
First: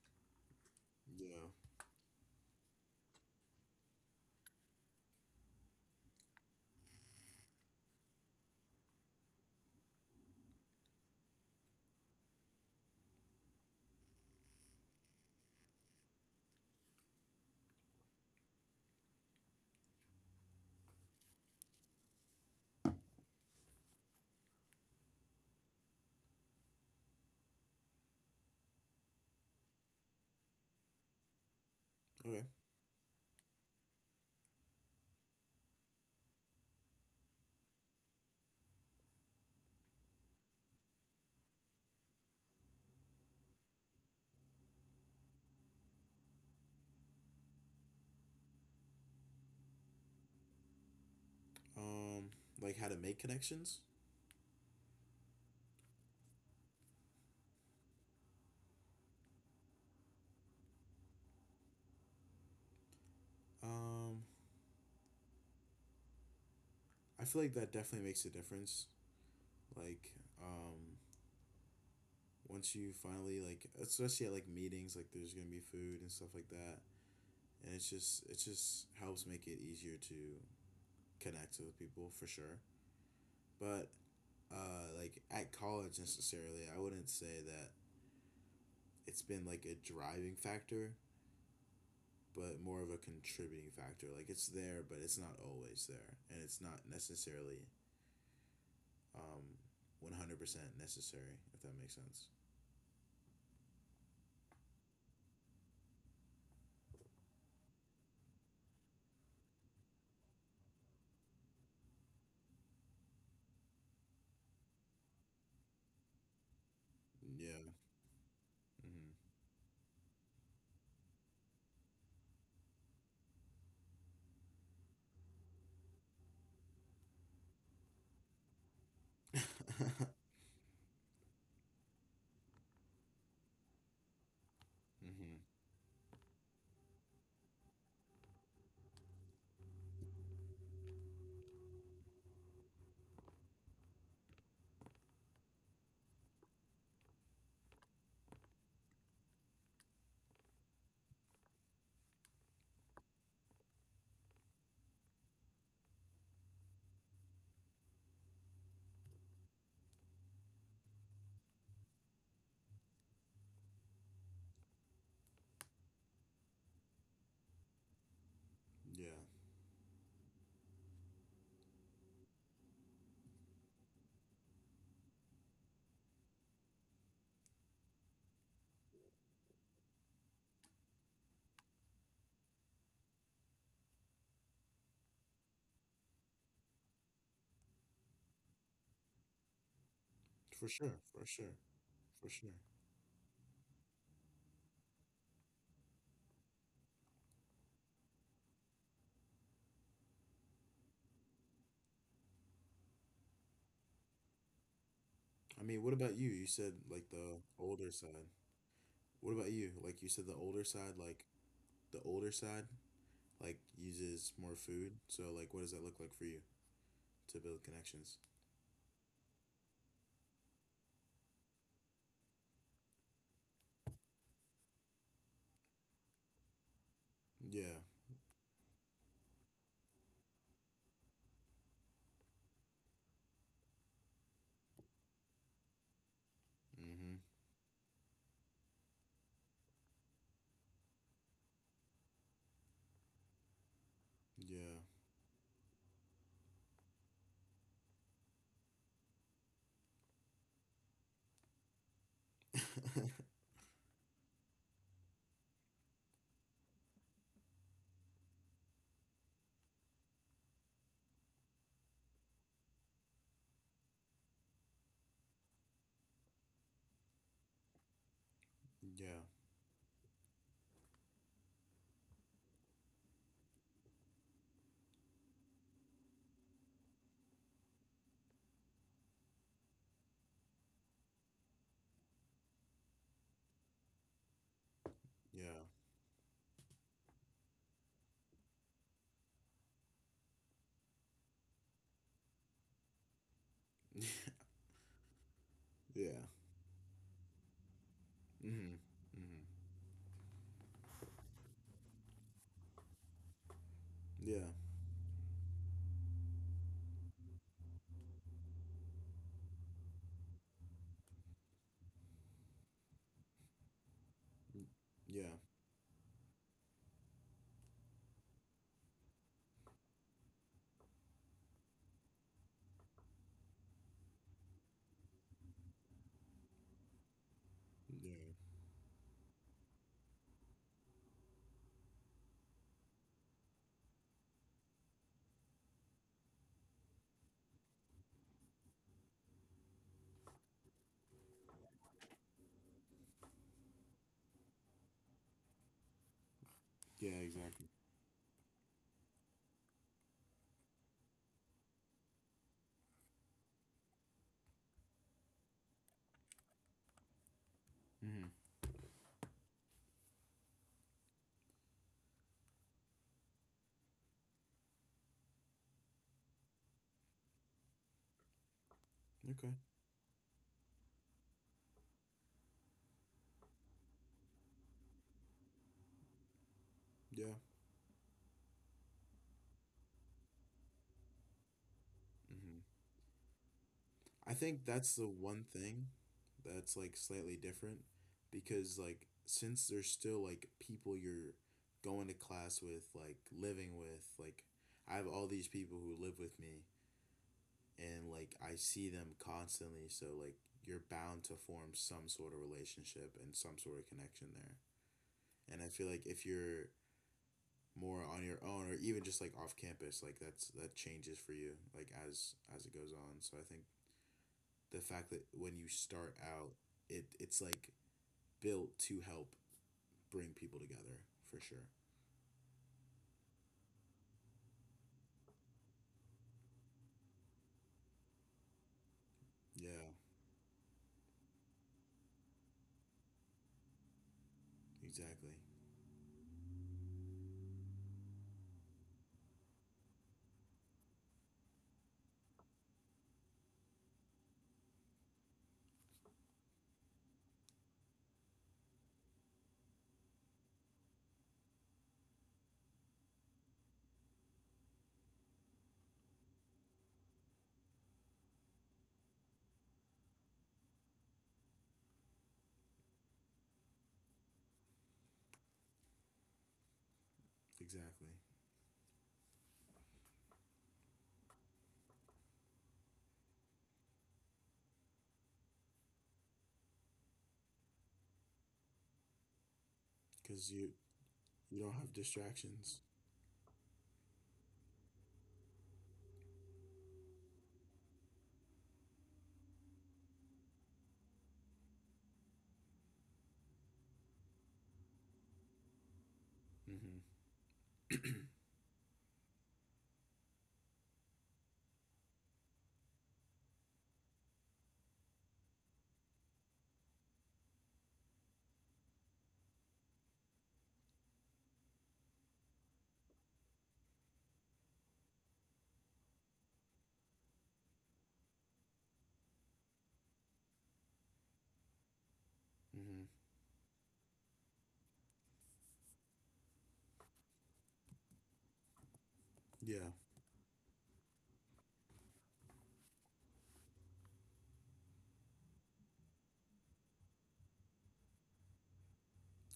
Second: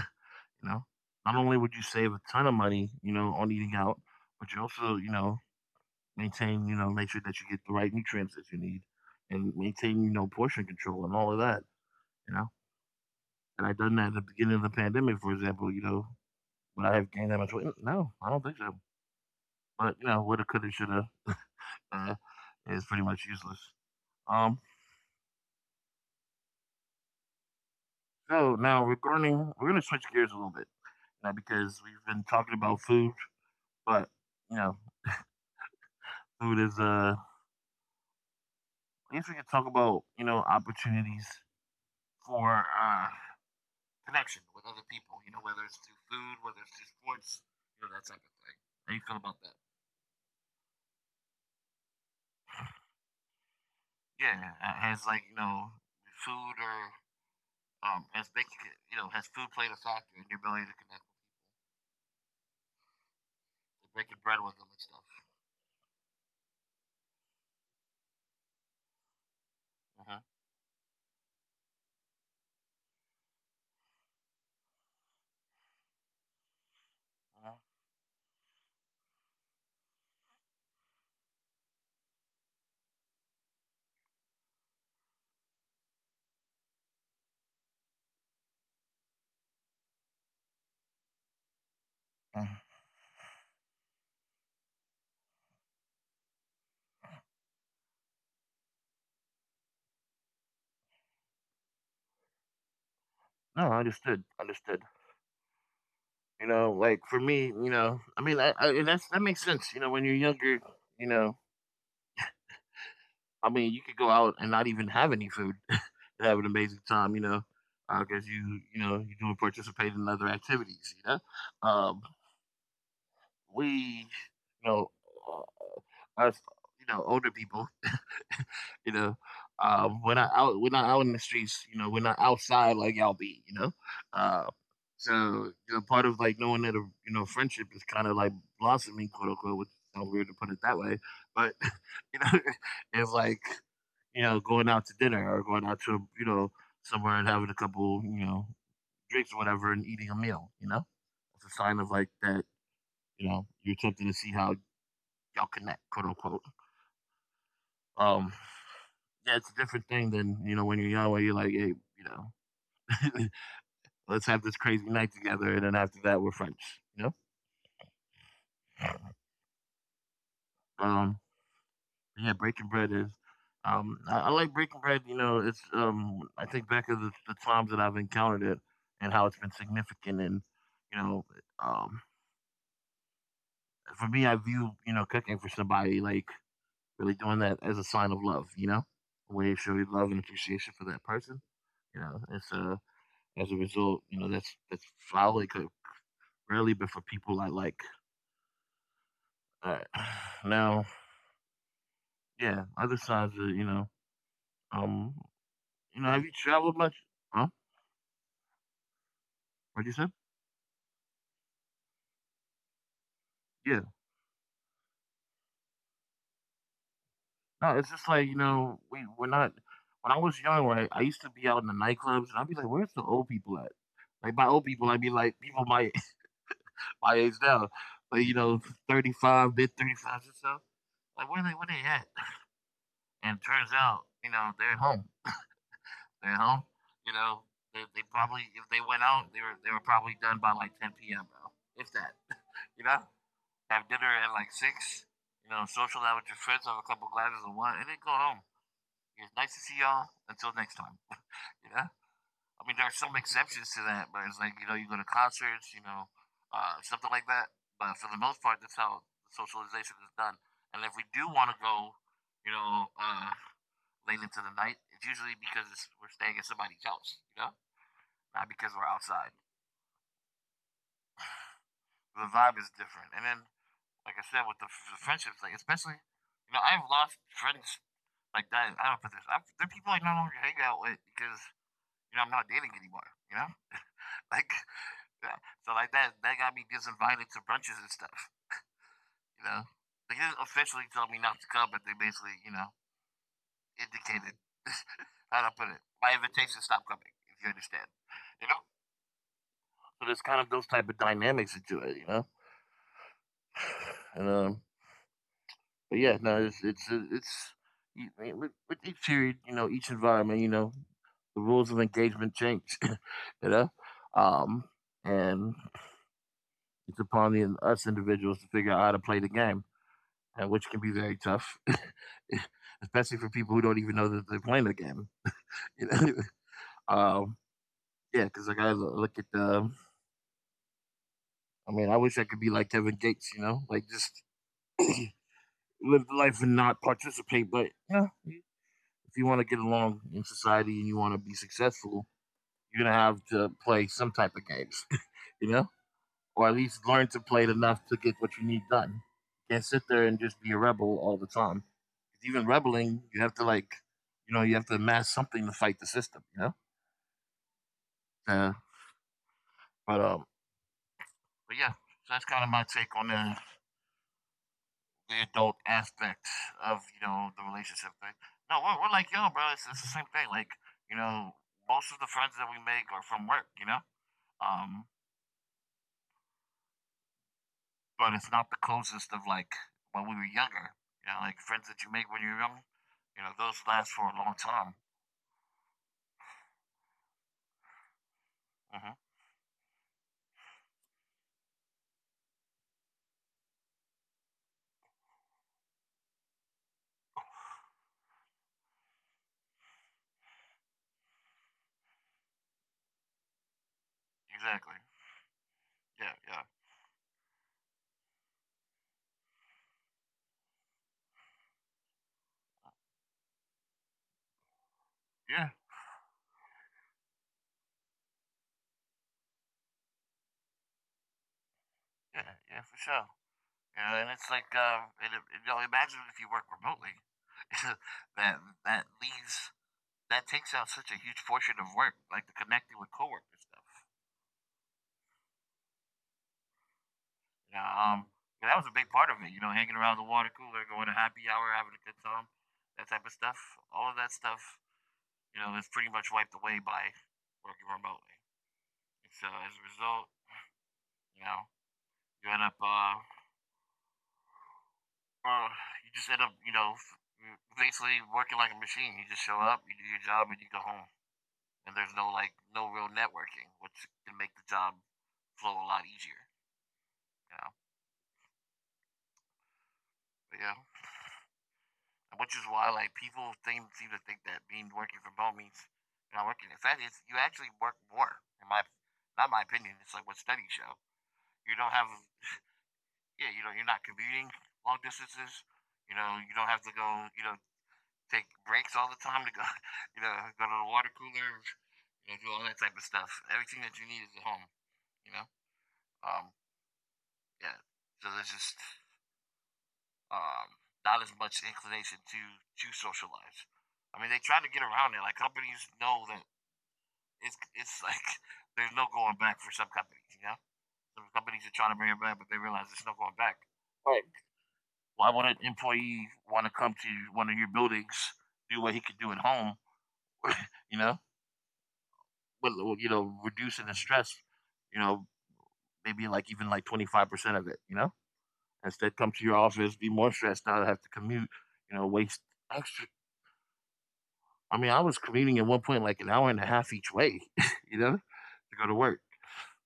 Speaker 1: know, not
Speaker 2: yeah.
Speaker 1: only would you save a ton of money, on eating out, but you also, maintain, make sure that you get the right nutrients that you need and maintain, portion control and all of that, you know? And I done that at the beginning of the pandemic, for example, would I have gained that much weight? No, I don't think so. But woulda, coulda, shoulda uh, is pretty much useless. Um, so now regarding, we're gonna switch gears a little bit now because we've been
Speaker 2: Okay.
Speaker 1: talking about food, but you know, food is I guess we could talk about opportunities for connection with other people. You know, whether it's through food, whether it's through sports, that type of thing. How you feel about that?
Speaker 2: um like how to make connections?
Speaker 1: Yeah, has like food or as making it- you know has food played a factor in your ability to connect, with
Speaker 2: um
Speaker 1: breaking bread with them and stuff.
Speaker 2: I feel like that definitely makes a difference. Like
Speaker 1: Uh-huh.
Speaker 2: um once you finally like especially at like meetings like there's gonna be food and stuff like that,
Speaker 1: Uh-huh.
Speaker 2: and it just helps make it easier to connect with people for sure. But like at college necessarily I wouldn't say that it's been like a driving factor,
Speaker 1: Uh-huh.
Speaker 2: but more of a contributing factor like it's there but it's not always there and it's not necessarily um 100% necessary if that makes sense.
Speaker 1: No, understood, understood. You know, like for me, I mean, I and that's that makes sense. You know, when you're younger, you know, I mean, you could go out and not even have any food [LAUGHS] and have an amazing time. You know,
Speaker 2: Yeah.
Speaker 1: because you do participate in other activities. You know, um, we you know uh, us older people. You know, we're not
Speaker 2: Mm-hmm. [LAUGHS]
Speaker 1: out. We're not out in the streets. You know, we're not outside like y'all be. Uh, so
Speaker 2: Mm-hmm.
Speaker 1: part of like knowing that a friendship is kind of like blossoming, quote unquote, which sounds weird to put it that way, but [LAUGHS] you know, [LAUGHS] it's like going out to dinner or going out to you know somewhere and having a couple drinks or whatever and eating a meal. You know, it's a sign of like that. You know, you're attempting to see how y'all connect, quote unquote. Um, Yeah, it's a different thing than, when you're young, where you're like, hey, [LAUGHS] let's have this crazy night together. And then after that, we're friends, you know?
Speaker 2: Yeah.
Speaker 1: Um, yeah, breaking bread is, I like breaking bread, it's, I think back of the times that I've encountered it and how it's been significant. And, you know, um, for me, I view, cooking for somebody, like really doing that as a sign of love, a way of showing love and appreciation for
Speaker 2: For
Speaker 1: that
Speaker 2: sure,
Speaker 1: person,
Speaker 2: for sure,
Speaker 1: you know, it's,
Speaker 2: for
Speaker 1: uh,
Speaker 2: sure.
Speaker 1: as a result, that's solidly rarely, but for people I like. Uh, [SIGHS] now, yeah, other sides of um,
Speaker 2: I mean, what about
Speaker 1: have you
Speaker 2: you? You
Speaker 1: traveled
Speaker 2: said
Speaker 1: much?
Speaker 2: like the
Speaker 1: Huh?
Speaker 2: older side. What about you?
Speaker 1: What you
Speaker 2: Like
Speaker 1: said?
Speaker 2: you said the older side, the older side, like
Speaker 1: Yeah.
Speaker 2: uses more food. So like what does that look like for you to
Speaker 1: No, it's
Speaker 2: build
Speaker 1: just like
Speaker 2: connections?
Speaker 1: we're not. When I was young, right, I used to be out in the nightclubs, and I'd be like, "Where's the old people at?" Like by old people, I mean like people my [LAUGHS] my age now,
Speaker 2: Yeah.
Speaker 1: like 35, mid 35 or so. Like where they at? And it turns out, they're at home now. You know,
Speaker 2: Mm-hmm.
Speaker 1: they probably if they went out, they were probably done by like 10 p.m. bro, if that. You know, have dinner at like 6.
Speaker 2: Yeah.
Speaker 1: You know, social out with your friends, have a couple glasses of wine, and then go home. It's nice to see y'all. Until next time. You know, I mean, there are some
Speaker 2: [LAUGHS]
Speaker 1: exceptions to that, but it's like you go to concerts, something like that. But for the most part, that's how socialization is done. And if we do want to go, you know, uh, late into the night, it's usually because we're staying at somebody's house. You know, not because we're outside.
Speaker 2: Yeah.
Speaker 1: The vibe is different. And then, like I said, with the friendships, like especially, I've lost friends like that. I don't put this. There are people I no longer hang out with because I'm not dating anymore. You know, [LAUGHS] like yeah. So
Speaker 2: Yeah.
Speaker 1: like that got me disinvited to brunches and stuff. You know, they didn't officially tell me not to come, but they basically indicated
Speaker 2: [LAUGHS]
Speaker 1: [LAUGHS] how to put it. My
Speaker 2: Yeah.
Speaker 1: invitation stopped coming. If you understand, you know.
Speaker 2: Mm-hmm. Mm-hmm.
Speaker 1: So there's kind of those type of dynamics into it, [SIGHS] And
Speaker 2: Yeah.
Speaker 1: but yeah, no, I mean, with each period, each environment, the rules of engagement change, [LAUGHS] you know, um, and
Speaker 2: Yeah.
Speaker 1: it's upon us individuals to figure out how to play the game, and which can be very tough, [LAUGHS] especially for people who don't even know that they're playing the game. [LAUGHS] You know, um, yeah, because like
Speaker 2: Yeah.
Speaker 1: I lo- look at the, I mean, I wish I could be like Kevin Gates, like just [CLEARS THROAT] live the life and not participate, but if you want to get along in society and you want to be successful, you're gonna have to play some type of games, [LAUGHS] you know, or at least learn to play
Speaker 2: Yeah,
Speaker 1: it enough
Speaker 2: exactly.
Speaker 1: to get what you need done. You can't sit there and just be a rebel all the time. Even rebelling, you have to like, you know, you have to amass something to fight the system,
Speaker 2: Mm-hmm.
Speaker 1: Yeah, but um, but yeah, so that's kind of my take on the adult aspect of the relationship thing. No, we're like yo, bro. It's,
Speaker 2: Okay.
Speaker 1: it's the same thing. Like you know, most of the friends that we make are from work. Um,
Speaker 2: Yeah.
Speaker 1: but it's not the closest of like when we were younger. You know, like friends that you make when you're young.
Speaker 2: Mm-hmm.
Speaker 1: You know, those last for a long
Speaker 2: I
Speaker 1: time.
Speaker 2: think that's the one thing that's like slightly different
Speaker 1: Hmm.
Speaker 2: because like since there's still like people you're going to class with, like living with, like I have all these people who live with me and like I see them constantly, so like you're bound to form some sort of relationship and some sort of connection
Speaker 1: Exactly.
Speaker 2: there. And I
Speaker 1: Yeah,
Speaker 2: feel like
Speaker 1: yeah,
Speaker 2: if you're more on your own or even just like off campus, like that changes for you like as it goes on. So I think the fact that
Speaker 1: yeah,
Speaker 2: when you start out, it's like built to help bring people together for sure.
Speaker 1: yeah, yeah, for sure. Yeah. And it's like, imagine if you work remotely. [LAUGHS] that that leaves
Speaker 2: Yeah,
Speaker 1: that takes out such a huge portion of work, like the connecting with coworkers stuff.
Speaker 2: exactly,
Speaker 1: You know, um, and that was a big part of it. You know, hanging around the water cooler, going to happy hour, having a good time, that type of stuff. All of that stuff it's pretty much wiped away by working remotely. And so as a result, you know, you end up, uh, uh, you just end up, basically working like a machine. You just show up, you do your job, and you go home. And there's no real networking, which can make the job flow a lot easier. You know,
Speaker 2: exactly.
Speaker 1: but yeah, which is why like seem to think that being working from home means you're not working. In fact, you actually work more. In my, not my, opinion, it's like what studies
Speaker 2: Because
Speaker 1: show. You
Speaker 2: you
Speaker 1: don't
Speaker 2: don't
Speaker 1: have
Speaker 2: have distractions.
Speaker 1: Yeah, you're not commuting long distances. You know, you don't have to go. You know, take breaks all the time to go. [LAUGHS] You know, go to the water cooler. You know, do all that type of stuff. Everything that you need is at home. You know, um,
Speaker 2: Mm-hmm.
Speaker 1: yeah. So there's just not as much inclination to socialize. I mean, they try to get around it. Like companies know that it's [LAUGHS] like there's no going back for some companies. Some companies are trying to bring it back, but they realize there's no going back. All right. Why would an employee want to come to one of your buildings, do what he could do at home, you know? But, well,
Speaker 2: Mm-hmm.
Speaker 1: reducing the stress, you know, maybe like even like 25% of it, you know? Instead, come to your office, be
Speaker 2: Yeah,
Speaker 1: more stressed out, have to commute, waste extra. I mean, I was commuting at one point like an hour and a half each way, [LAUGHS] you know, to go to work.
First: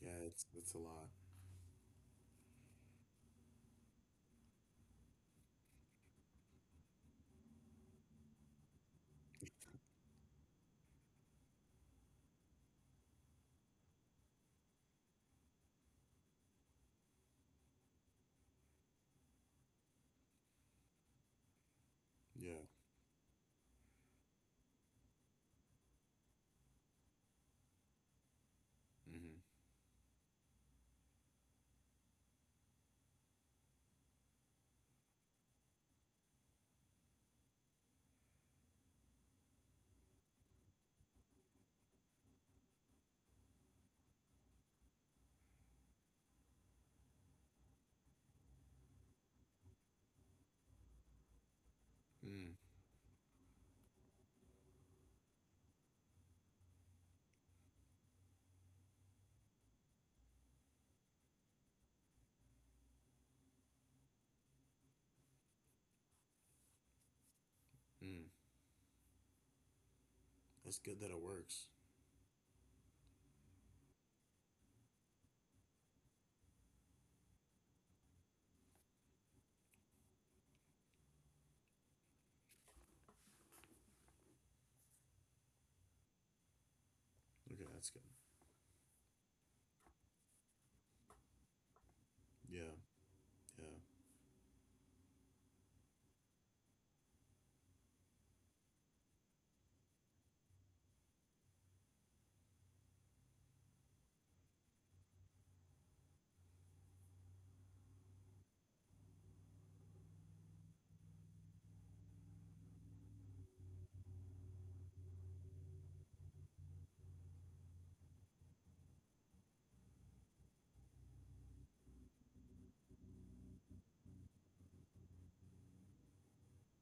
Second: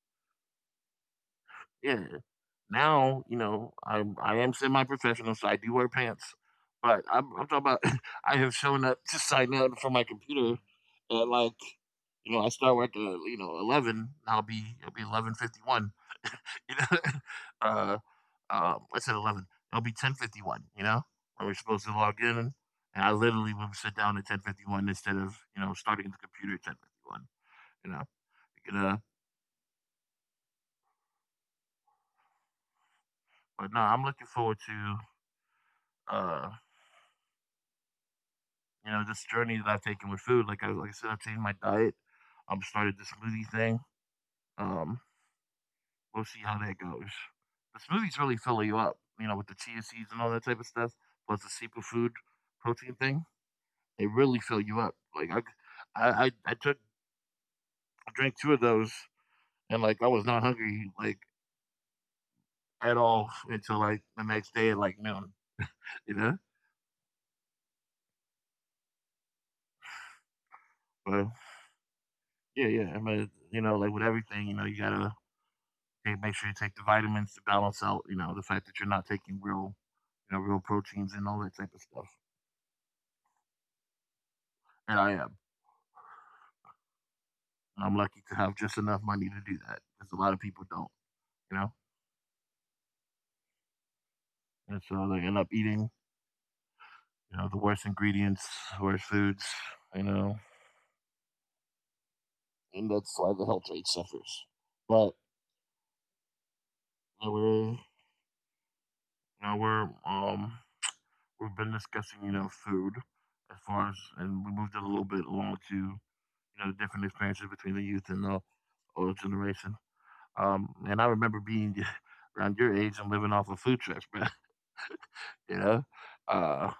Speaker 2: yeah. It's That's a lot.
Speaker 1: Yeah. Now, I am semi-professional, so I do wear pants. But I'm talking about [LAUGHS] I have shown up to sign up for my computer at like I start work at 11. I'll be It'll be 11:51. [LAUGHS] You know, [LAUGHS] uh, I said 11. It'll be 10:51, where we're supposed to log in. And
Speaker 2: Yeah.
Speaker 1: I literally would sit down at 10:51 instead of starting the computer at 10:51. You know, you know.
Speaker 2: Mm-hmm.
Speaker 1: But no, I'm looking forward to. Uh, this journey that I've taken with food, like I said, I've changed my diet. I'm started the smoothie thing. Um, we'll see how that goes. The smoothies really fill you up, with the chia seeds and all that type of stuff, plus the superfood
Speaker 2: Mm.
Speaker 1: protein thing. They really fill you up. I, I I took I drank two of those, and like I was not hungry like at all until like the next day at like noon. You know,
Speaker 2: Mm. That's good that it
Speaker 1: but
Speaker 2: works.
Speaker 1: yeah, yeah. I mean, like with everything, you gotta Hey, make sure you take the vitamins to balance out, the fact that you're not taking real proteins and all that type of stuff. And I am.
Speaker 2: Okay,
Speaker 1: And
Speaker 2: that's
Speaker 1: I'm
Speaker 2: good.
Speaker 1: lucky to have just enough money to do that because a lot of people don't, you know?
Speaker 2: Yeah. Yeah.
Speaker 1: And so they end up eating, the worst ingredients, worst foods, you know, and that's why the health rate suffers. But you know, we're, you know, we're, um, we've been discussing, food as far as, and we moved it a little bit along to, the different experiences between the youth and the older generation. And I remember being [LAUGHS] around your age and living off of food trucks, bro. [LAUGHS] you know, uh,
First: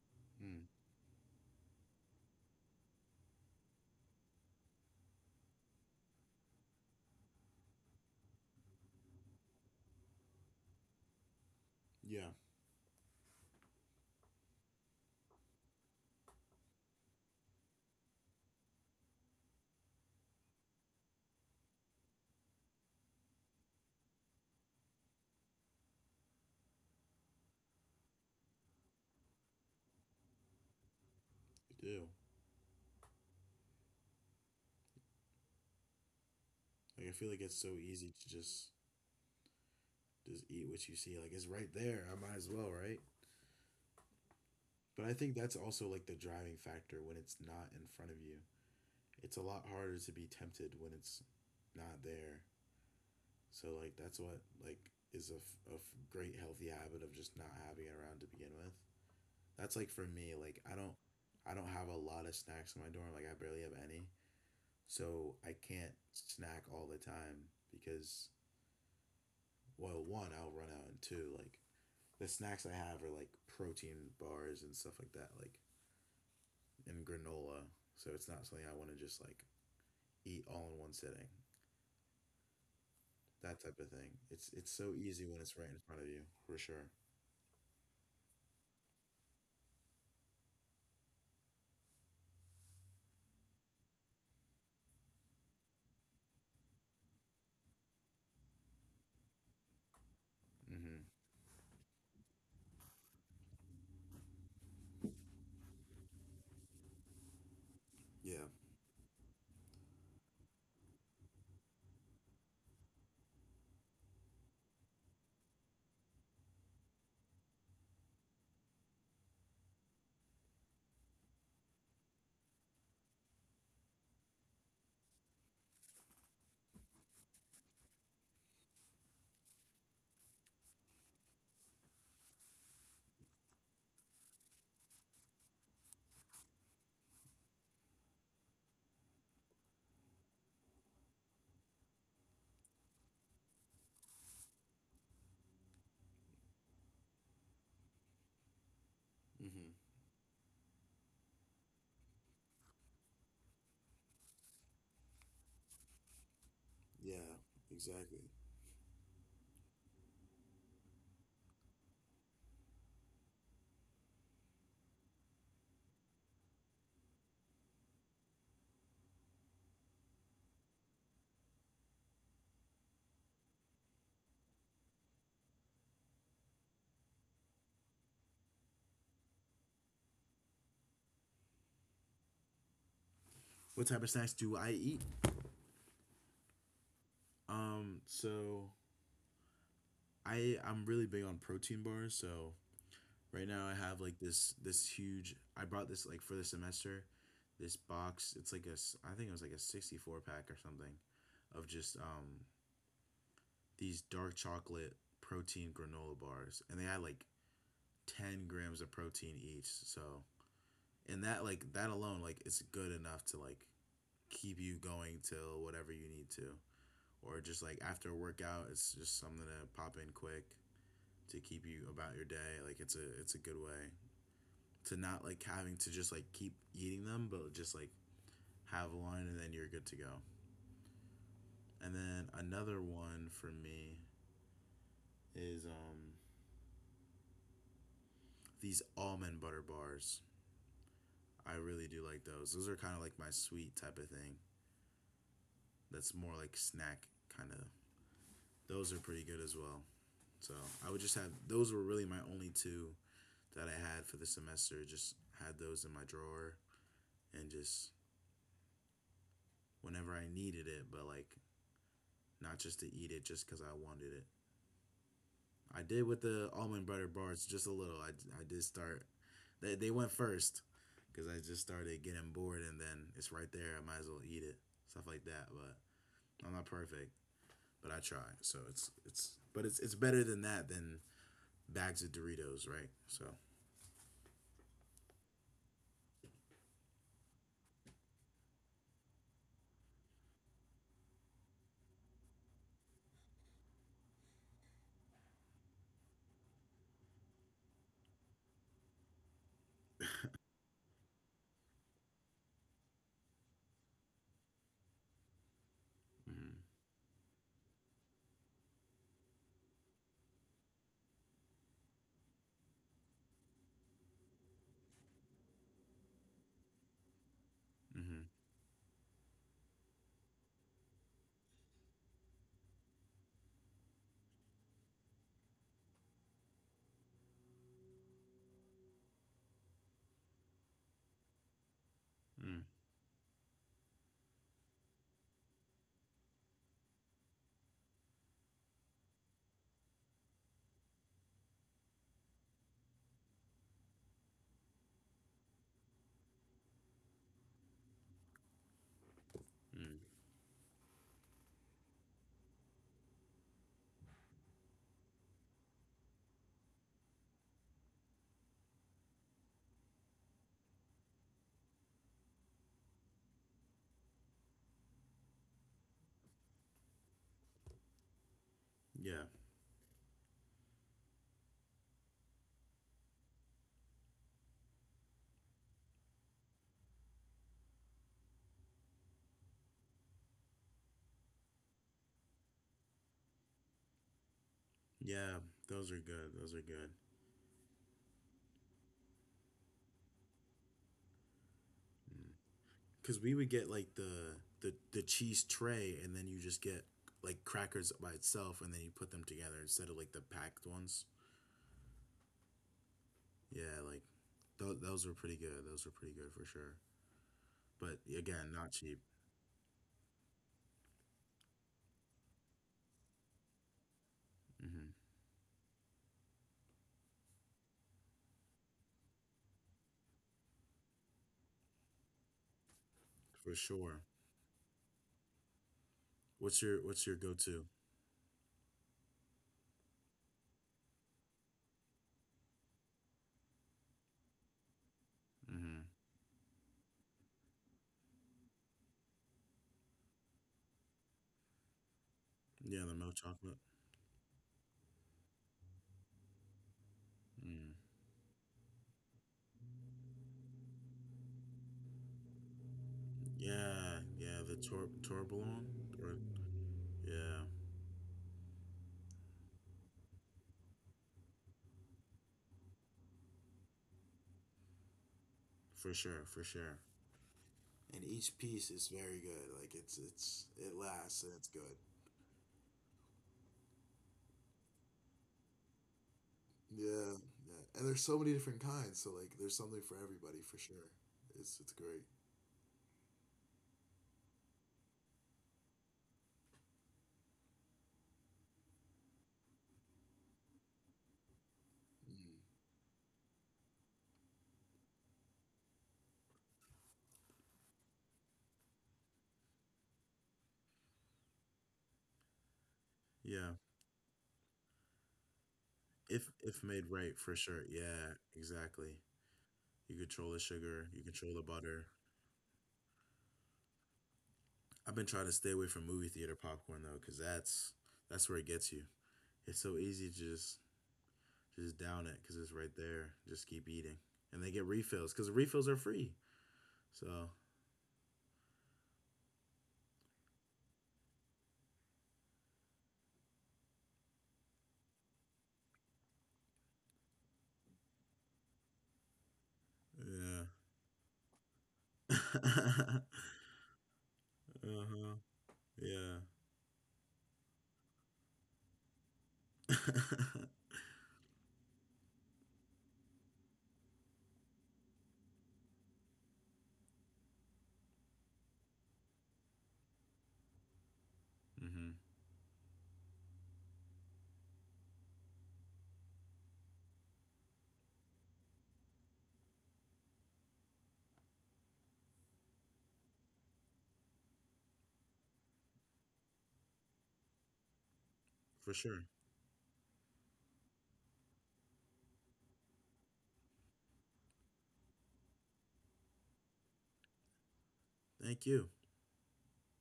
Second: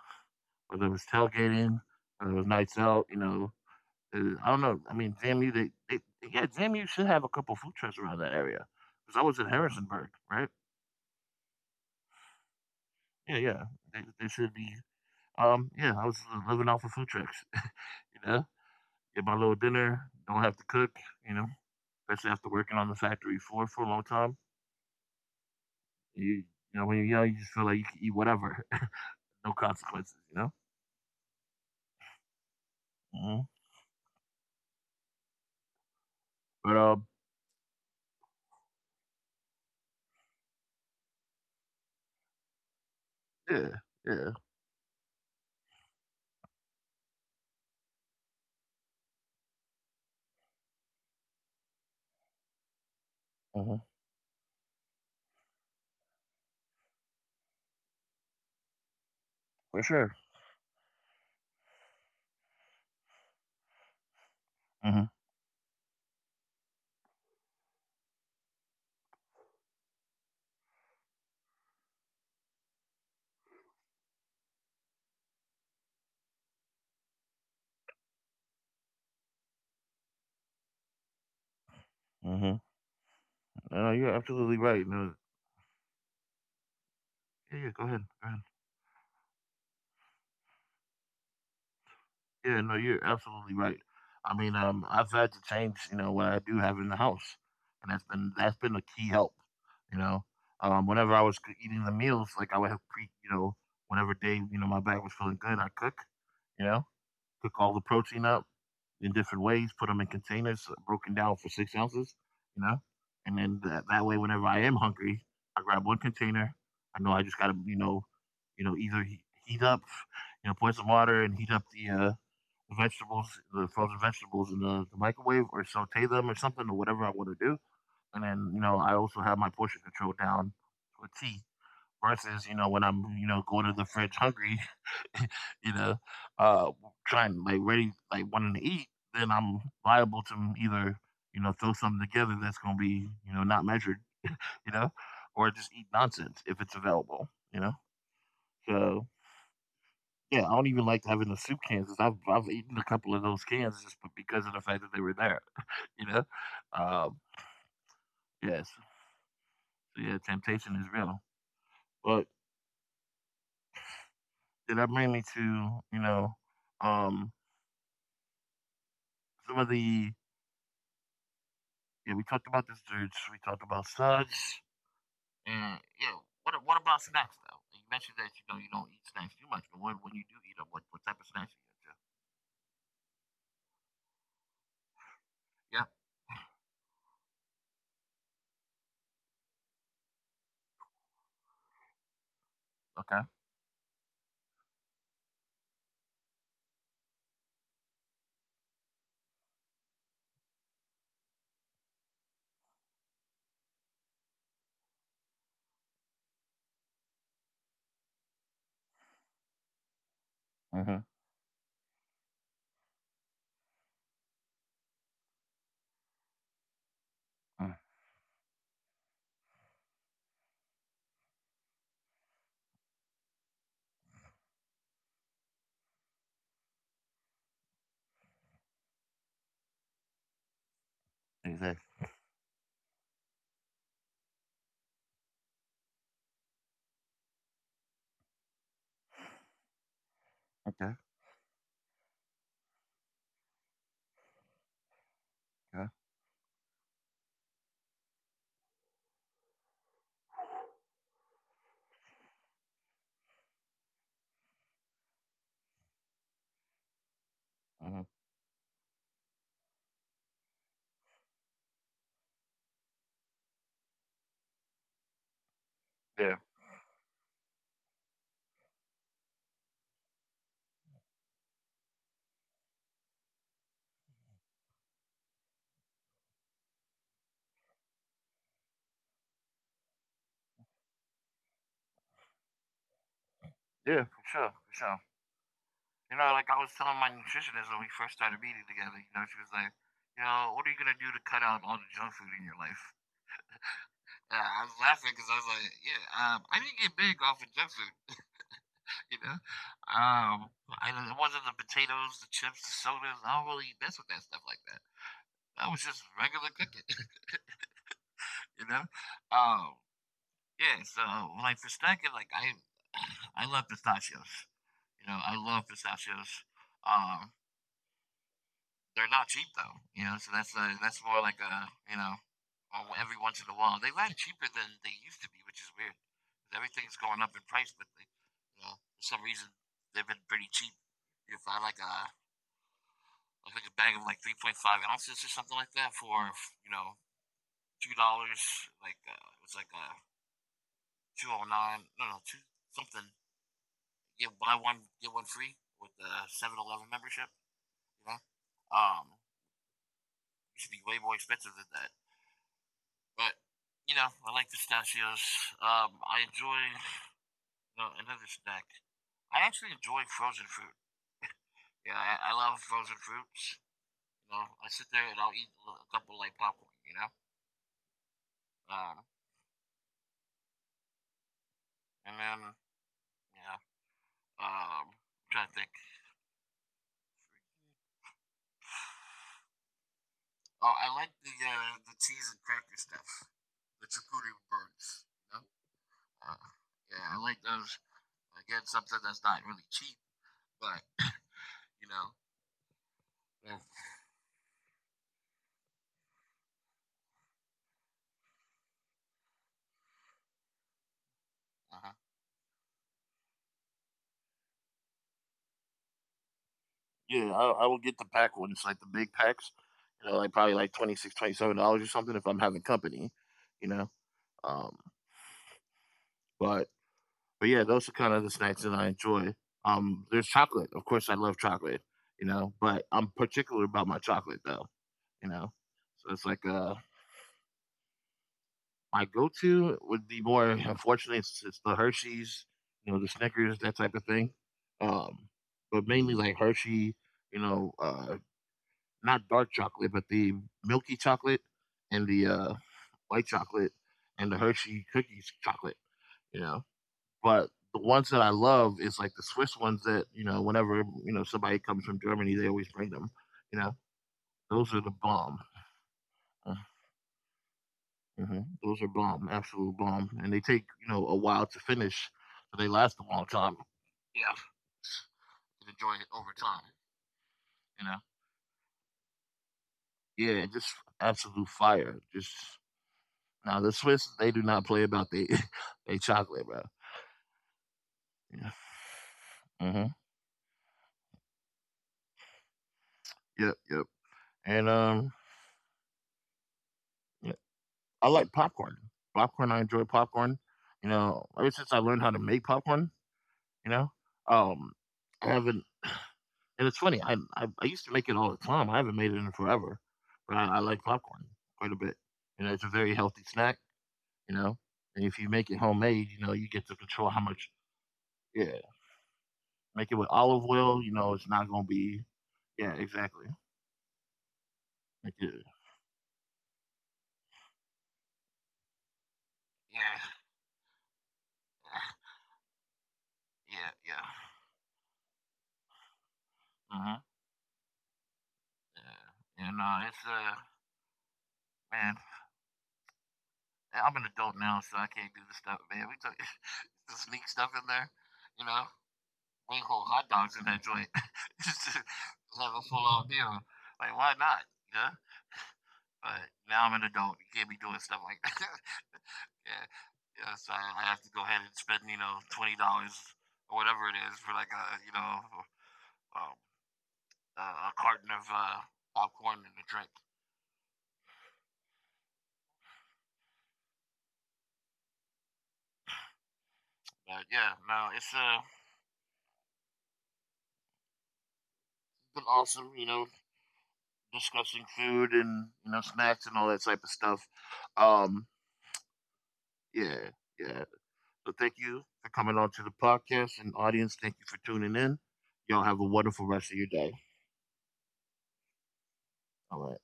Speaker 2: Mm.
Speaker 1: Whether it was tailgating, whether it was nights out, I don't know. I mean, JMU, they yeah, JMU should have a couple food trucks around that area because I was in Harrisonburg, right?
Speaker 2: Yeah.
Speaker 1: Yeah, yeah, they should be. Yeah, I was living off of food trucks, [LAUGHS] you know, get my little dinner, don't have to cook, you know, especially after working on the factory floor for a long time. You, when you're young, you just feel like you can eat whatever, [LAUGHS] no consequences.
Speaker 2: You do.
Speaker 1: Mhm. But,
Speaker 2: Like I feel like it's so easy to just eat what you see. Like it's right there. I might as well, right?
Speaker 1: yeah, yeah.
Speaker 2: But I think that's also like the driving factor when it's not in front of you. It's a lot harder to be tempted when it's not there. So like
Speaker 1: Mhm.
Speaker 2: that's what like is a, great healthy habit of just not having it around to begin with. That's like
Speaker 1: For
Speaker 2: for me
Speaker 1: sure.
Speaker 2: like I don't have a lot of snacks in my dorm like I barely have any.
Speaker 1: Mhm.
Speaker 2: So I can't snack all the time because well one I'll run out and two like the snacks I have are like protein bars and stuff like that like and granola, so it's not something I want to just like eat all in one sitting.
Speaker 1: Mhm.
Speaker 2: That type of
Speaker 1: No,
Speaker 2: thing.
Speaker 1: you're absolutely
Speaker 2: It's so
Speaker 1: right. No,
Speaker 2: easy when it's right in front of you, for sure.
Speaker 1: yeah, yeah, go ahead. Go ahead. Yeah, no, you're absolutely right. I mean, I've had to change, what I do have in the house, and that's been a key help. You know, um,
Speaker 2: Hmm.
Speaker 1: whenever I was eating the meals, like I would have whenever day, my back was feeling good, I you know, cook all the protein
Speaker 2: Yeah.
Speaker 1: up, in different ways, put them in containers, broken down for 6 ounces, you know? And then that way, whenever I am hungry, I grab one container. I know I just got to, either heat up, pour some water and heat up the vegetables, the frozen vegetables in the microwave or saute them or something or whatever I want to do. And then, I also have my portion control down to a T versus when I'm going to the fridge hungry, [LAUGHS] you know, uh, trying like ready like wanting to eat. Then I'm liable to either throw something together that's gonna be not measured, you know, or just eat nonsense if it's available. So
Speaker 2: Hmm.
Speaker 1: yeah, I don't even like having the soup cans, 'cause I've eaten a couple of those cans just because of the fact that they were there, you know. Um,
Speaker 2: Yeah. Exactly.
Speaker 1: yes, so yeah, temptation is real. But did that bring me to um some of the. Yeah, we talked about this, dudes. We talked about suds. And yeah, what about snacks though? You mentioned that you don't eat snacks too much, but when you do eat them, what type of snacks do you get?
Speaker 2: What type of snacks do I eat?
Speaker 1: Yeah.
Speaker 2: So I'm really big on protein bars. So
Speaker 1: Okay.
Speaker 2: right now I have like this huge. I bought this like for the semester. This box. It's like I think it was like a 64 pack or something, of just these dark chocolate protein granola bars, and they had like 10 grams of protein each. So
Speaker 1: Mm-hmm.
Speaker 2: and that alone like it's good enough to like keep you going till whatever you need to, or just like
Speaker 1: Mm,
Speaker 2: after a workout, it's just something to pop in quick to keep you about your day. Like it's a good way to not like having to just like keep eating them, but just like have one and then you're good to go. And then
Speaker 1: exactly.
Speaker 2: another one for me is these almond butter bars.
Speaker 1: Okay.
Speaker 2: I really do like those. Those are kind of like my sweet type of thing.
Speaker 1: Yeah.
Speaker 2: That's more like snack kind of. Those are pretty good as well. So I would just have those were really my only two that I had for the semester. Just had those in my drawer and just
Speaker 1: Hmm.
Speaker 2: whenever I needed it, but like not just to eat it just because I wanted it. I did with
Speaker 1: Yeah.
Speaker 2: the almond butter bars just a little. I did start. They went first because I just started getting bored and then it's right there. I might as well eat it. Stuff like that. But I'm not perfect, but I try. So it's but it's better than bags of Doritos, right? So
Speaker 1: Yeah. For sure. For sure. Like I was telling my nutritionist when we first started meeting together. She was like, what are you gonna do to cut out all the junk food in your life? I was laughing because I was like, yeah, I didn't get big off of junk food. You know, um, I don't- it wasn't the potatoes, the chips, the sodas. I don't really mess with that stuff like that. I was just regular
Speaker 2: mm.
Speaker 1: cooking. [LAUGHS] you know. Um, yeah. So like for snacking, like [SIGHS] I love pistachios. I love pistachios. Um,
Speaker 2: Mm-hmm.
Speaker 1: they're not cheap though. So that's more like oh, every once in a while they land cheaper than they used to be, which is weird. 'Cause everything's going up in price, but for some reason they've been pretty cheap. You find like a It was like a bag of like 3.5 ounces or something like that for, you know, $2. Like, it was like a 209, no, no, two something. Get buy one, get one free with the 7-Eleven membership, you know? Um,
Speaker 2: Mm-hmm.
Speaker 1: Used to be way more expensive than that. But, I like the pistachios. I enjoy another snack. I actually enjoy frozen fruit. Yeah, I love frozen fruits. I sit there and I'll eat a couple like popcorn. Um,
Speaker 2: Yeah,
Speaker 1: and then, you know, I'm trying to think. Oh, I like the cheese and cracker stuff, the charcuterie boards, you know?
Speaker 2: yeah, those are good.
Speaker 1: uh,
Speaker 2: Those are good.
Speaker 1: yeah, I like those. Again, something that's not really cheap, but you know.
Speaker 2: Because we would get like the cheese tray, and then you just get like crackers by itself, and then you put them together instead of like the packed ones.
Speaker 1: Uh-huh.
Speaker 2: Yeah, like those were pretty good. Those were pretty good for sure.
Speaker 1: Yeah, I will get the pack
Speaker 2: But
Speaker 1: ones, like the
Speaker 2: again, not
Speaker 1: big
Speaker 2: cheap.
Speaker 1: packs. Like probably like $26 $27 or something if I'm having company. You know, um,
Speaker 2: Hmm.
Speaker 1: but but yeah, those are kind of the snacks that I enjoy. There's chocolate, of course. I love chocolate. But I'm particular
Speaker 2: For
Speaker 1: about my
Speaker 2: sure.
Speaker 1: chocolate though. you know. So it's like
Speaker 2: What's your go to?
Speaker 1: my go-to would be more. Unfortunately, it's the Hershey's, the Snickers, that type of thing. Um, but
Speaker 2: Hmm.
Speaker 1: mainly like Hershey, you know, uh, not dark chocolate, but the milky chocolate and the
Speaker 2: Yeah, the
Speaker 1: white
Speaker 2: milk
Speaker 1: chocolate
Speaker 2: chocolate.
Speaker 1: and the Hershey cookies chocolate, you know. But the
Speaker 2: Mm.
Speaker 1: ones that I love is like the Swiss ones that, whenever somebody comes from Germany, they always bring them. You know,
Speaker 2: Yeah, yeah, the
Speaker 1: those are the
Speaker 2: Torbellon.
Speaker 1: bomb.
Speaker 2: Or, yeah,
Speaker 1: Mhm. Those are bomb, absolute bomb, and they take a while to finish, so they last a long time. Yeah, and
Speaker 2: for
Speaker 1: enjoy
Speaker 2: sure,
Speaker 1: it
Speaker 2: for
Speaker 1: over
Speaker 2: sure,
Speaker 1: time.
Speaker 2: and
Speaker 1: You know,
Speaker 2: each piece is very good. Like it's
Speaker 1: yeah,
Speaker 2: it
Speaker 1: just
Speaker 2: lasts and it's
Speaker 1: absolute
Speaker 2: good.
Speaker 1: fire. Just now the Swiss, they do not play about they [LAUGHS] they chocolate, bro.
Speaker 2: Yeah, yeah. And there's so many
Speaker 1: Yeah.
Speaker 2: different kinds, so like there's
Speaker 1: Hmm.
Speaker 2: something for everybody for sure. It's great.
Speaker 1: Yep, yep. And yeah, I like popcorn. Popcorn, I enjoy popcorn. Ever since I learned how to make
Speaker 2: Mm.
Speaker 1: popcorn, you know, um, I haven't. And it's funny, I used to make it all the time. I haven't made it in forever, but I like popcorn quite a bit. It's a very healthy
Speaker 2: Yeah,
Speaker 1: snack. You know, and if you make it homemade,
Speaker 2: if
Speaker 1: you get to
Speaker 2: made
Speaker 1: control
Speaker 2: right,
Speaker 1: how
Speaker 2: for
Speaker 1: much.
Speaker 2: sure. Yeah,
Speaker 1: Yeah,
Speaker 2: exactly.
Speaker 1: make it
Speaker 2: You
Speaker 1: with
Speaker 2: control the
Speaker 1: olive oil.
Speaker 2: sugar,
Speaker 1: You
Speaker 2: you
Speaker 1: know, it's
Speaker 2: control the
Speaker 1: not gonna
Speaker 2: butter.
Speaker 1: be. Yeah, exactly.
Speaker 2: I've been
Speaker 1: Make
Speaker 2: trying to
Speaker 1: it.
Speaker 2: stay away from movie theater popcorn though, 'cause that's where it gets you. It's so
Speaker 1: Yeah,
Speaker 2: easy to Just down it because it's right there. Just keep
Speaker 1: yeah,
Speaker 2: eating,
Speaker 1: yeah.
Speaker 2: and they get refills because the refills are free.
Speaker 1: Yeah. Mhm.
Speaker 2: So
Speaker 1: Yeah, yeah. No, it's man. I'm an adult now, so I can't do this stuff, man. We took [LAUGHS] the sneak stuff in there, you know. Whole hot dogs
Speaker 2: yeah,
Speaker 1: in that joint [LAUGHS] just to
Speaker 2: [LAUGHS]
Speaker 1: have a
Speaker 2: uh
Speaker 1: full on meal. Like, why not? Yeah.
Speaker 2: huh, yeah,
Speaker 1: But now I'm an adult. You can't be doing stuff like that. [LAUGHS] Yeah. Yeah. So
Speaker 2: [LAUGHS]
Speaker 1: I have to go ahead and spend, $20 or whatever it is for like um, a carton of popcorn and a drink.
Speaker 2: hmm,
Speaker 1: But yeah, no, it's been awesome, discussing food and, snacks and all that type of stuff. Um,
Speaker 2: for sure.
Speaker 1: yeah, yeah. So thank you for coming on to the podcast, and audience, thank you for tuning in. Y'all have a wonderful rest of your day.
Speaker 2: Thank you.
Speaker 1: All right.